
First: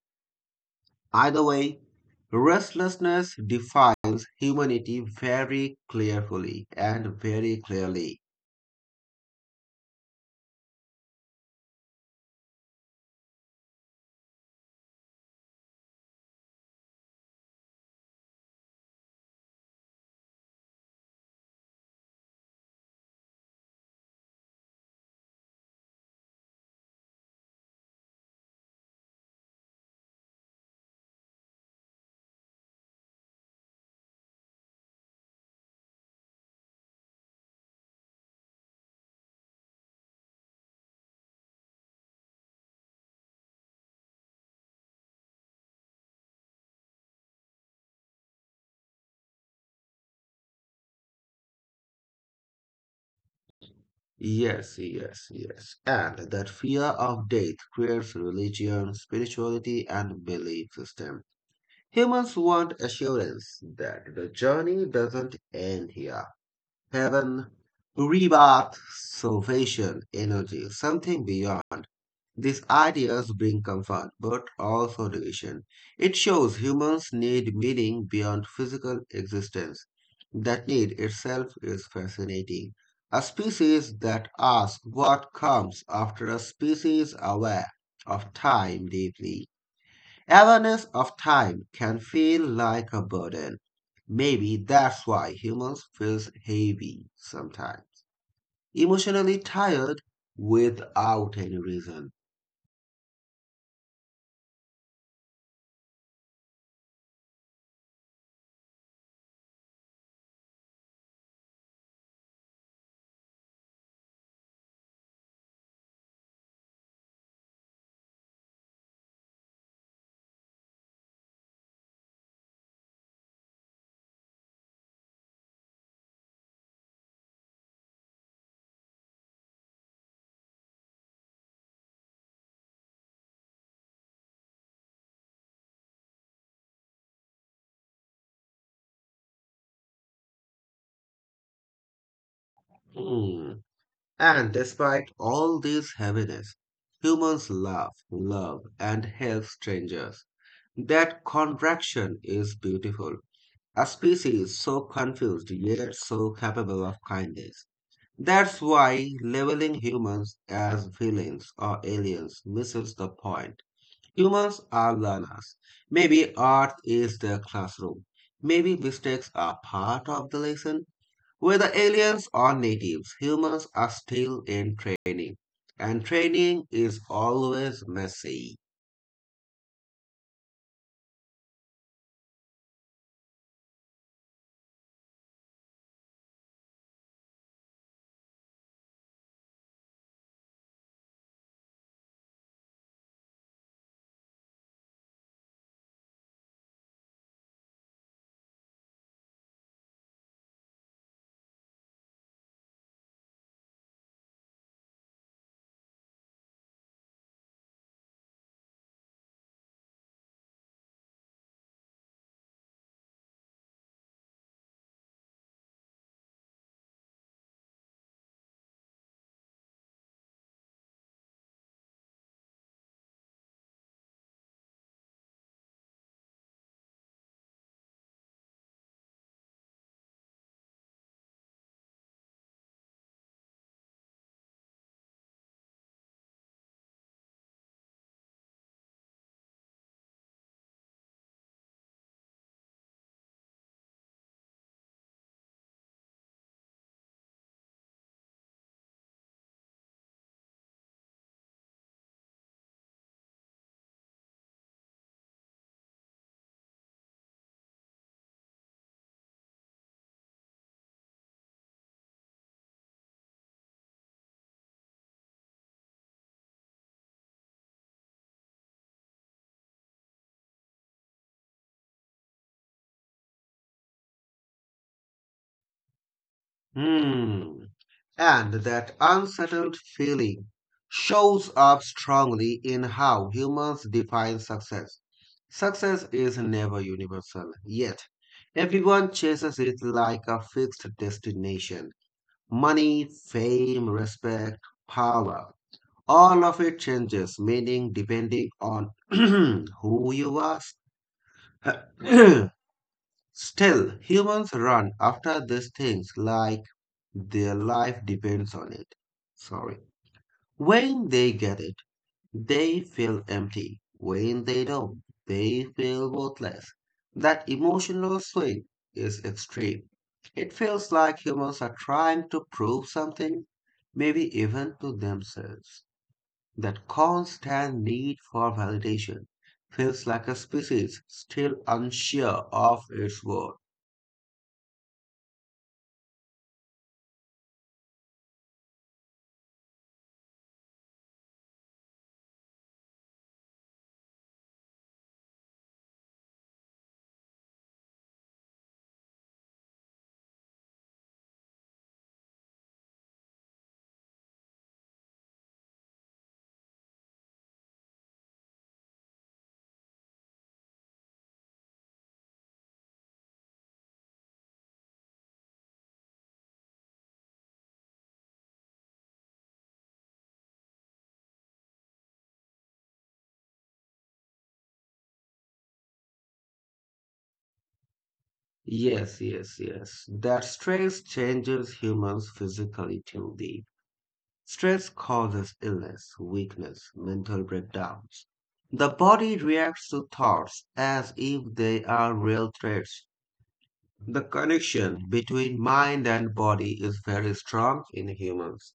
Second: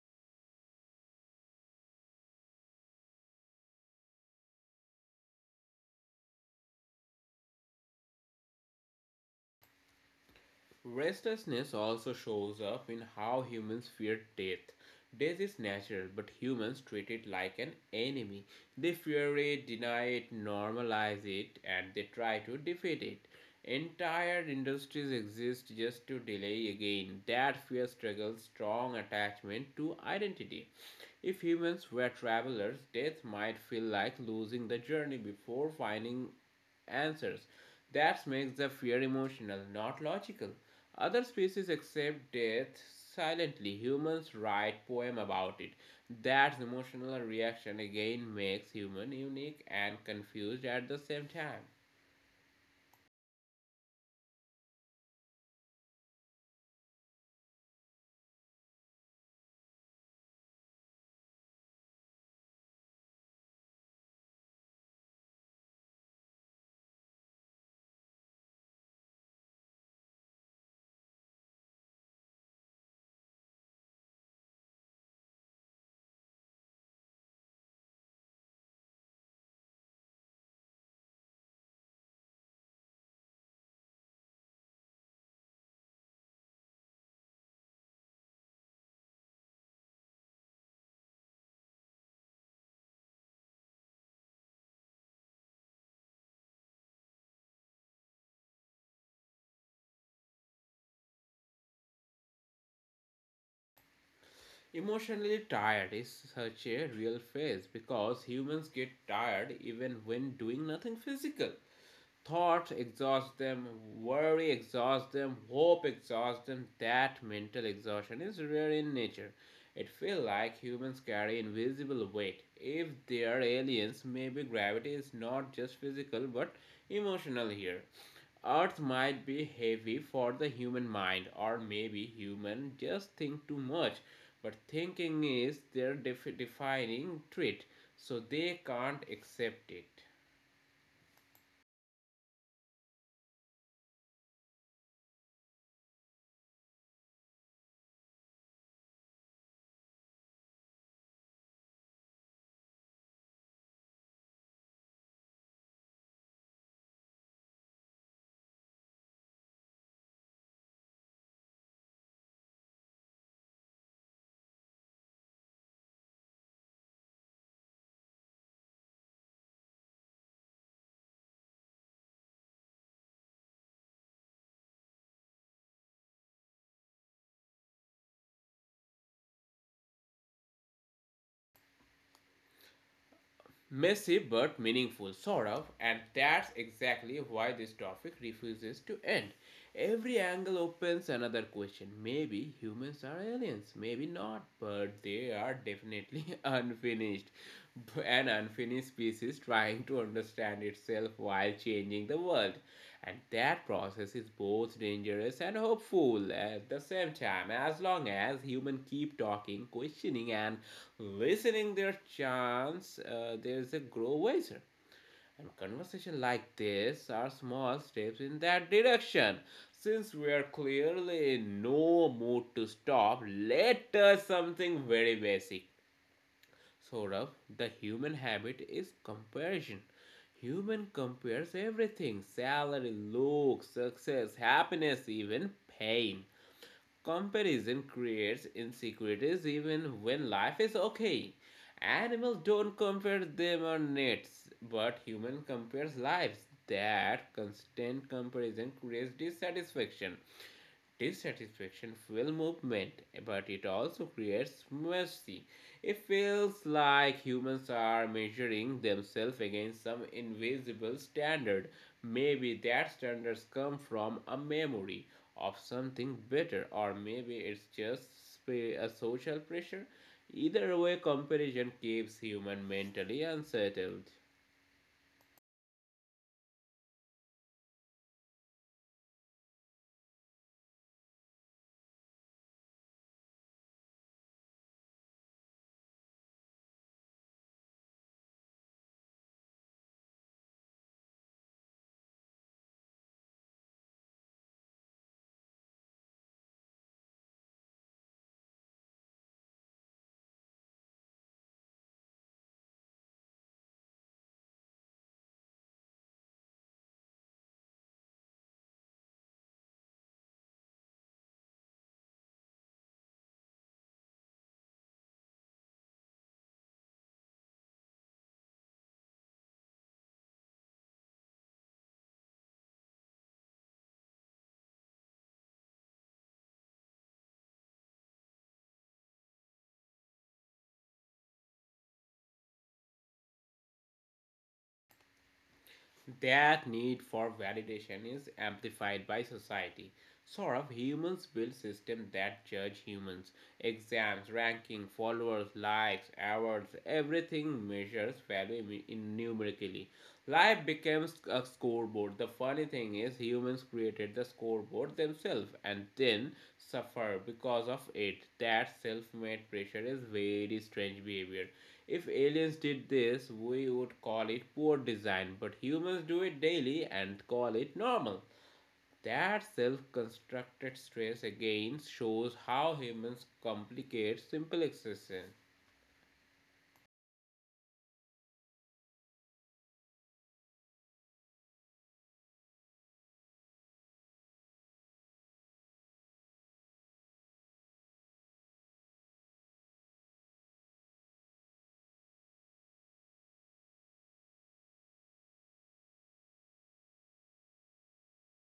[SPEAKER 2] Either way, restlessness defines humanity very clearly and very clearly.
[SPEAKER 1] Restlessness also shows up in how humans fear death. Death is natural, but humans treat it like an enemy. They fear it, deny it, normalize it, and they try to defeat it. Entire industries exist just to delay again. That fear struggles strong attachment to identity. If humans were travelers, death might feel like losing the journey before finding answers. That makes the fear emotional, not logical. Other species accept death silently. Humans write poem about it. That emotional reaction again makes human unique and confused at the same time.
[SPEAKER 2] Yes, yes, yes. And that fear of death creates religion, spirituality, and belief system. Humans want assurance that the journey doesn't end here. Heaven, rebirth, salvation, energy, something beyond. These ideas bring comfort but also division. It shows humans need meaning beyond physical existence. That need itself is fascinating. A species that asks what comes after, a species aware of time deeply. Awareness of time can feel like a burden. Maybe that's why humans feel heavy sometimes. Emotionally tired without any reason.
[SPEAKER 1] Emotionally tired is such a real phase because humans get tired even when doing nothing physical. Thoughts exhaust them, worry exhausts them, hope exhausts them. That mental exhaustion is rare in nature. It feels like humans carry invisible weight. If they are aliens, maybe gravity is not just physical but emotional here. Earth might be heavy for the human mind, or maybe humans just think too much. But thinking is their defining trait, so they can't accept it.
[SPEAKER 2] Hmm. And despite all this heaviness, humans laugh, love, and help strangers. That contraction is beautiful. A species so confused yet so capable of kindness. That's why labeling humans as villains or aliens misses the point. Humans are learners. Maybe art is the classroom. Maybe mistakes are part of the lesson. Whether aliens or natives, humans are still in training. And training is always messy.
[SPEAKER 1] Messy but meaningful, sort of, and that's exactly why this topic refuses to end. Every angle opens another question. Maybe humans are aliens, maybe not, but they are definitely (laughs) unfinished. An unfinished species trying to understand itself while changing the world. And that process is both dangerous and hopeful at the same time, as long as humans keep talking, questioning, and listening their chants, there's a grow wiser, and conversation like this are small steps in that direction. Since we are clearly in no mood to stop, let us something very basic, sort of. The human habit is comparison. Human compares everything: salary, looks, success, happiness, even pain. Comparison creates insecurities even when life is okay. Animals don't compare them on nets, but human compares lives. That constant comparison creates dissatisfaction. Dissatisfaction fuels movement, but it also creates mercy. It feels like humans are measuring themselves against some invisible standard. Maybe that standards come from a memory of something better, or maybe it's just a social pressure. Either way, comparison keeps human mentally unsettled.
[SPEAKER 2] Hmm. And that unsettled feeling shows up strongly in how humans define success. Success is never universal, yet everyone chases it like a fixed destination. Money, fame, respect, power. All of it changes meaning depending on (clears throat) who you ask. (clears throat) Still, humans run after these things like their life depends on it. Sorry. When they get it. They feel empty. When they don't, they feel worthless. That emotional swing is extreme. It feels like humans are trying to prove something, maybe even to themselves. That constant need for validation feels like a species still unsure of its worth.
[SPEAKER 1] That need for validation is amplified by society. Sort of humans build systems that judge humans. Exams, ranking, followers, likes, awards, everything measures value in numerically. Life becomes a scoreboard. The funny thing is humans created the scoreboard themselves and then suffer because of it. That self made pressure is very strange behavior. If aliens did this, we would call it poor design, but humans do it daily and call it normal. That self constructed stress again shows how humans complicate simple existence.
[SPEAKER 2] Yes, yes, yes. That stress changes humans physically too. The Stress causes illness, weakness, mental breakdowns. The body reacts to thoughts as if they are real threats. The connection between mind and body is very strong in humans.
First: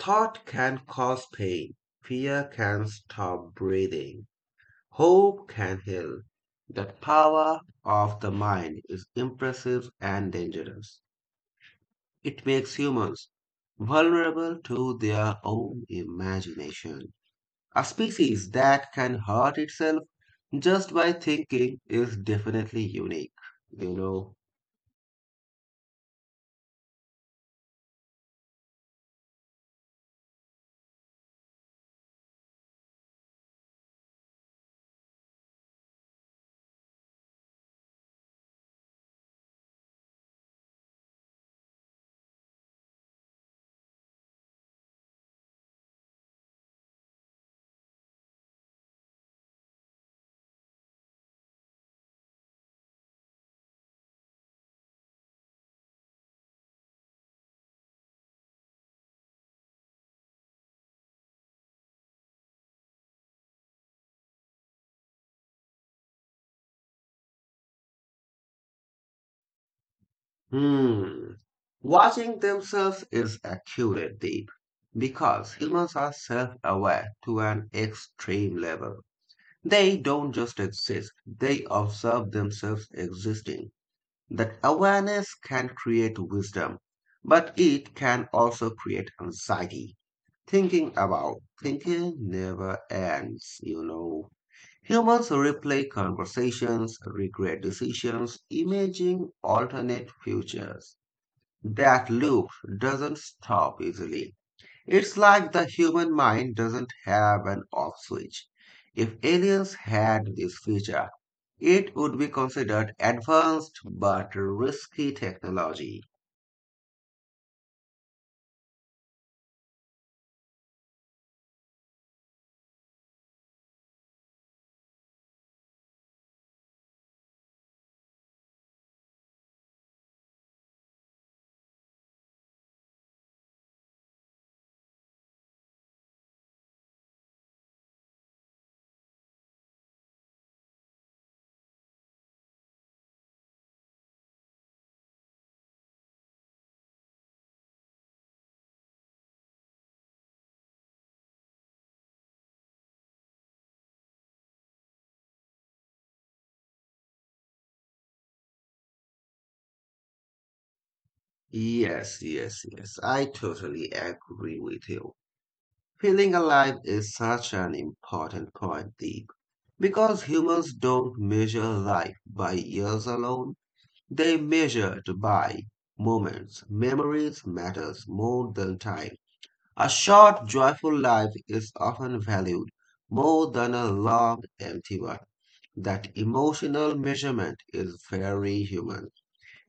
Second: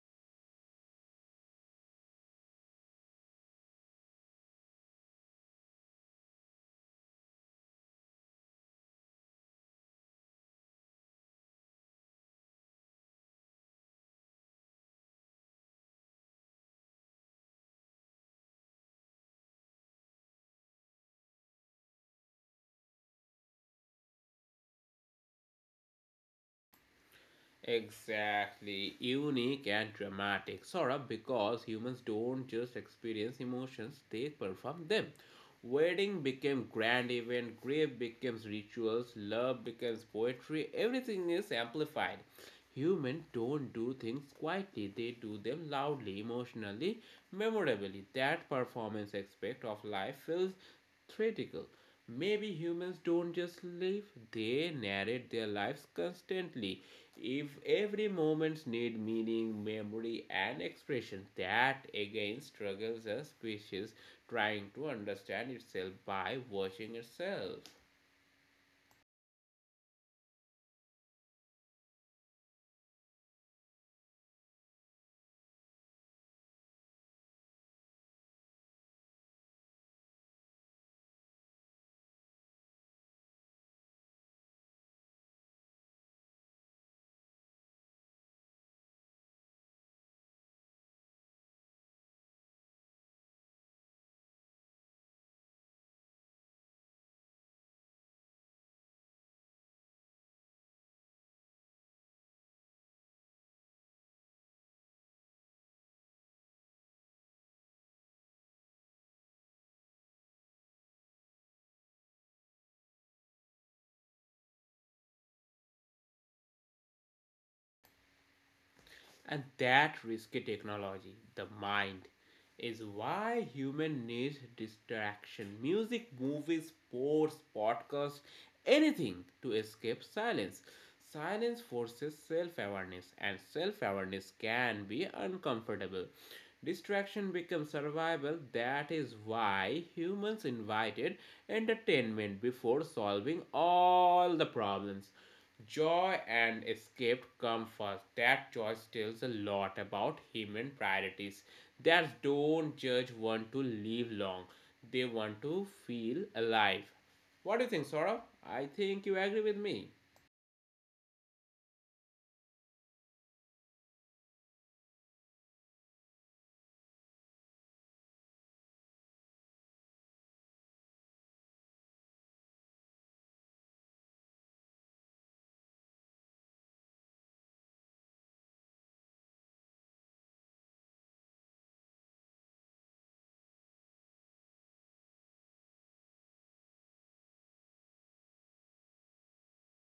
[SPEAKER 2] Thought can cause pain, fear can stop breathing, hope can heal. The power of the mind is impressive and dangerous. It makes humans vulnerable to their own imagination. A species that can hurt itself just by thinking is definitely unique, you know.
[SPEAKER 1] Exactly, unique and dramatic, sort of, because humans don't just experience emotions, they perform them. Wedding became grand event, grave becomes rituals, love becomes poetry, everything is amplified. Humans don't do things quietly, they do them loudly, emotionally, memorably. That performance aspect of life feels theatrical. Maybe humans don't just live, they narrate their lives constantly. If every moment need meaning, memory, and expression, that again struggles as species trying to understand itself by watching itself.
[SPEAKER 2] Hmm. Watching themselves is accurate, Deep, because humans are self-aware to an extreme level. They don't just exist, they observe themselves existing. That awareness can create wisdom, but it can also create anxiety. Thinking about thinking never ends. Humans replay conversations, regret decisions, imaging alternate futures. That loop doesn't stop easily. It's like the human mind doesn't have an off switch. If aliens had this feature, it would be considered advanced but risky technology.
[SPEAKER 1] And that risky technology, the mind, is why human needs distraction. Music, movies, sports, podcasts, anything to escape silence. Silence forces self awareness, and self awareness can be uncomfortable. Distraction becomes survival. That is why humans invited entertainment before solving all the problems. Joy and escape come first. That choice tells a lot about human priorities. That don't judge want to live long. They want to feel alive. What do you think, Saurabh? I think you agree with me.
[SPEAKER 2] Yes, yes, yes, I totally agree with you. Feeling alive is such an important point, Deep, because humans don't measure life by years alone. They measure it by moments. Memories matters more than time. A short, joyful life is often valued more than a long, empty one. That emotional measurement is very human.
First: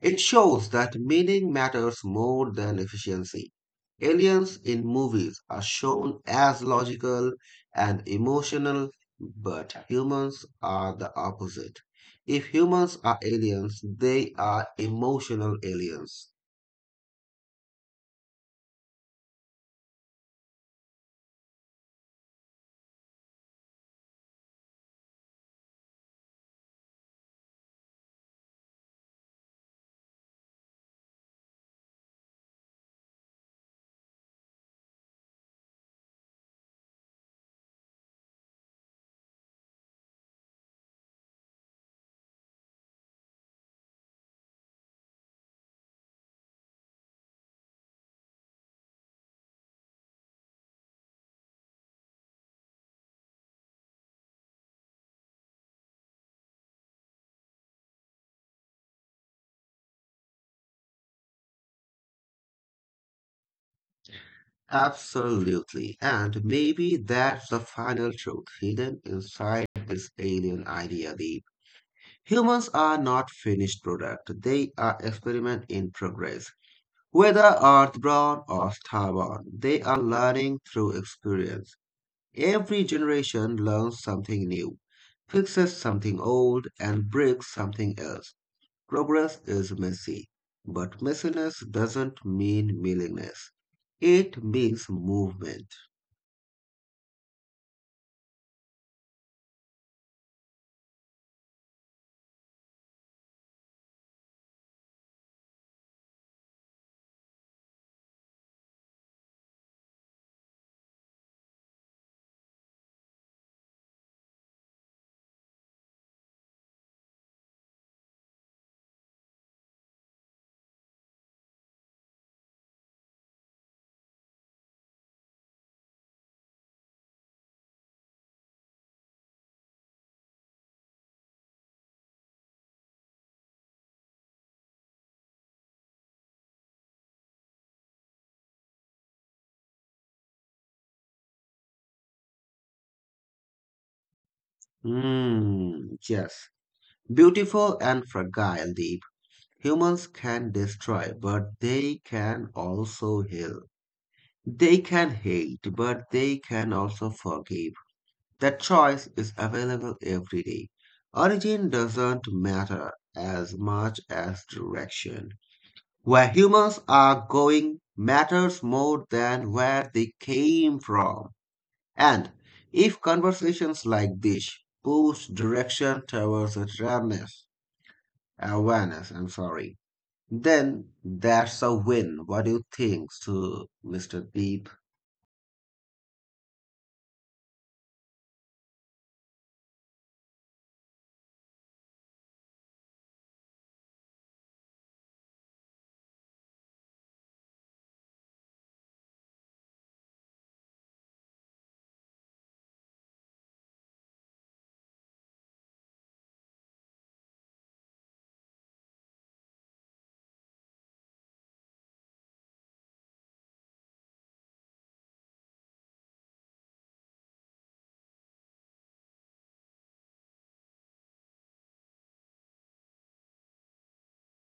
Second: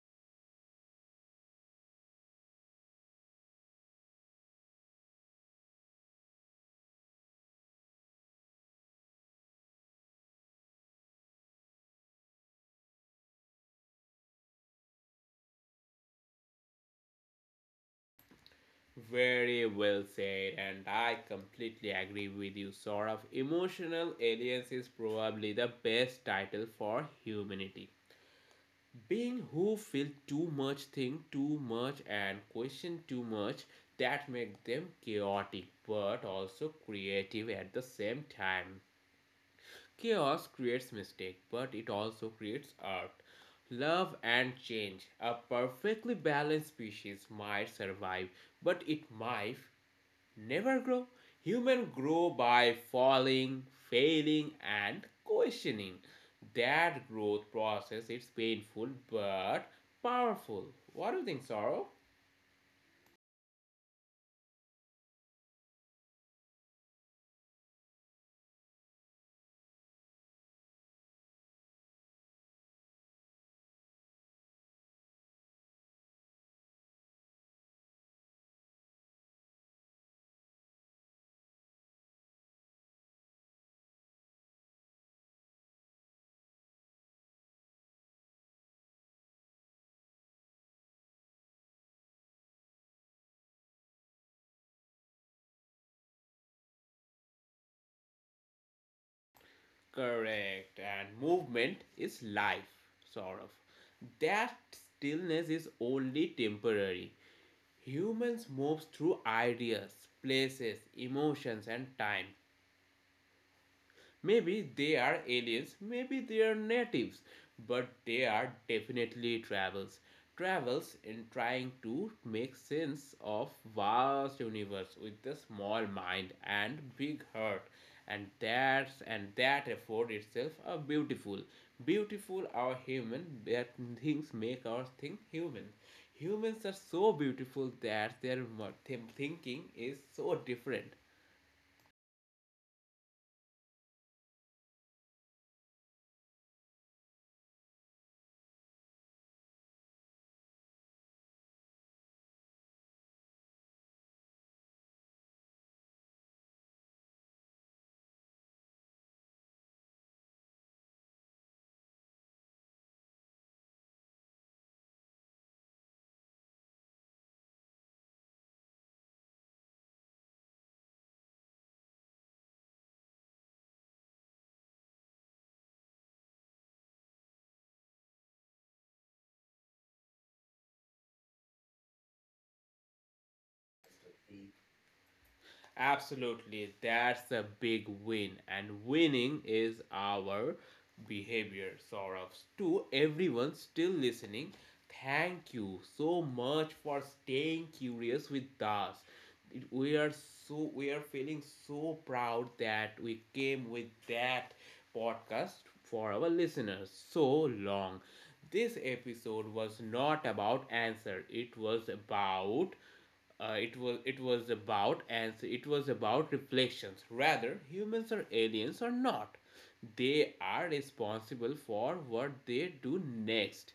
[SPEAKER 2] It shows that meaning matters more than efficiency. Aliens in movies are shown as logical and emotional, but humans are the opposite. If humans are aliens, they are emotional aliens.
[SPEAKER 1] Very well said, and I completely agree with you, Saurabh. Emotional aliens is probably the best title for humanity. Being who feel too much, think too much, and question too much, that make them chaotic but also creative at the same time. Chaos creates mistake, but it also creates art, love, and change. A perfectly balanced species might survive, but it might never grow. Humans grow by falling, failing, and questioning. That growth process is painful but powerful. What do you think, Sorrow?
[SPEAKER 2] Absolutely. And maybe that's the final truth hidden inside this alien idea, Deep. Humans are not finished product. They are experiment in progress. Whether earthborn or starborn, they are learning through experience. Every generation learns something new, fixes something old, and breaks something else. Progress is messy, but messiness doesn't mean meaningless. It means movement.
[SPEAKER 1] Correct. And movement is life, sort of. That stillness is only temporary. Humans move through ideas, places, emotions, and time. Maybe they are aliens, maybe they are natives, but they are definitely travels. Travels in trying to make sense of vast universe with a small mind and big heart. And that effort itself are beautiful. Beautiful are human that things make our thing human. Humans are so beautiful that their thinking is so different.
[SPEAKER 2] Hmm, yes. Beautiful and fragile deep. Humans can destroy, but they can also heal. They can hate, but they can also forgive. That choice is available every day. Origin doesn't matter as much as direction. Where humans are going matters more than where they came from. And if conversations like this push direction towards awareness, awareness, I'm sorry, then that's a win. What do you think, so, Mr. Deep?
[SPEAKER 1] Absolutely, that's a big win, and winning is our behavior. Sorrows to everyone still listening, thank you so much for staying curious with us. We are feeling so proud that we came with that podcast for our listeners so long. This episode was not about answer; it was about and it was about reflections. Rather humans or aliens or not, they are responsible for what they do next.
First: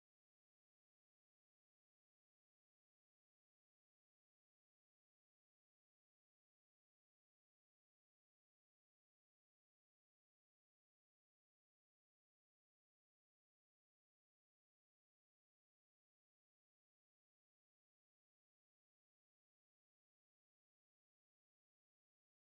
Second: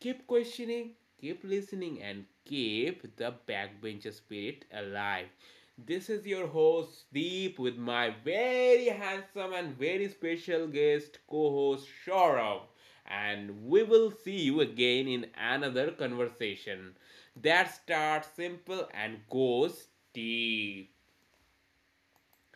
[SPEAKER 1] Keep questioning, keep listening, and keep the backbencher spirit alive. This is your host Deep with my very handsome and very special guest co host Shaurav. And we will see you again in another conversation that starts simple and goes deep.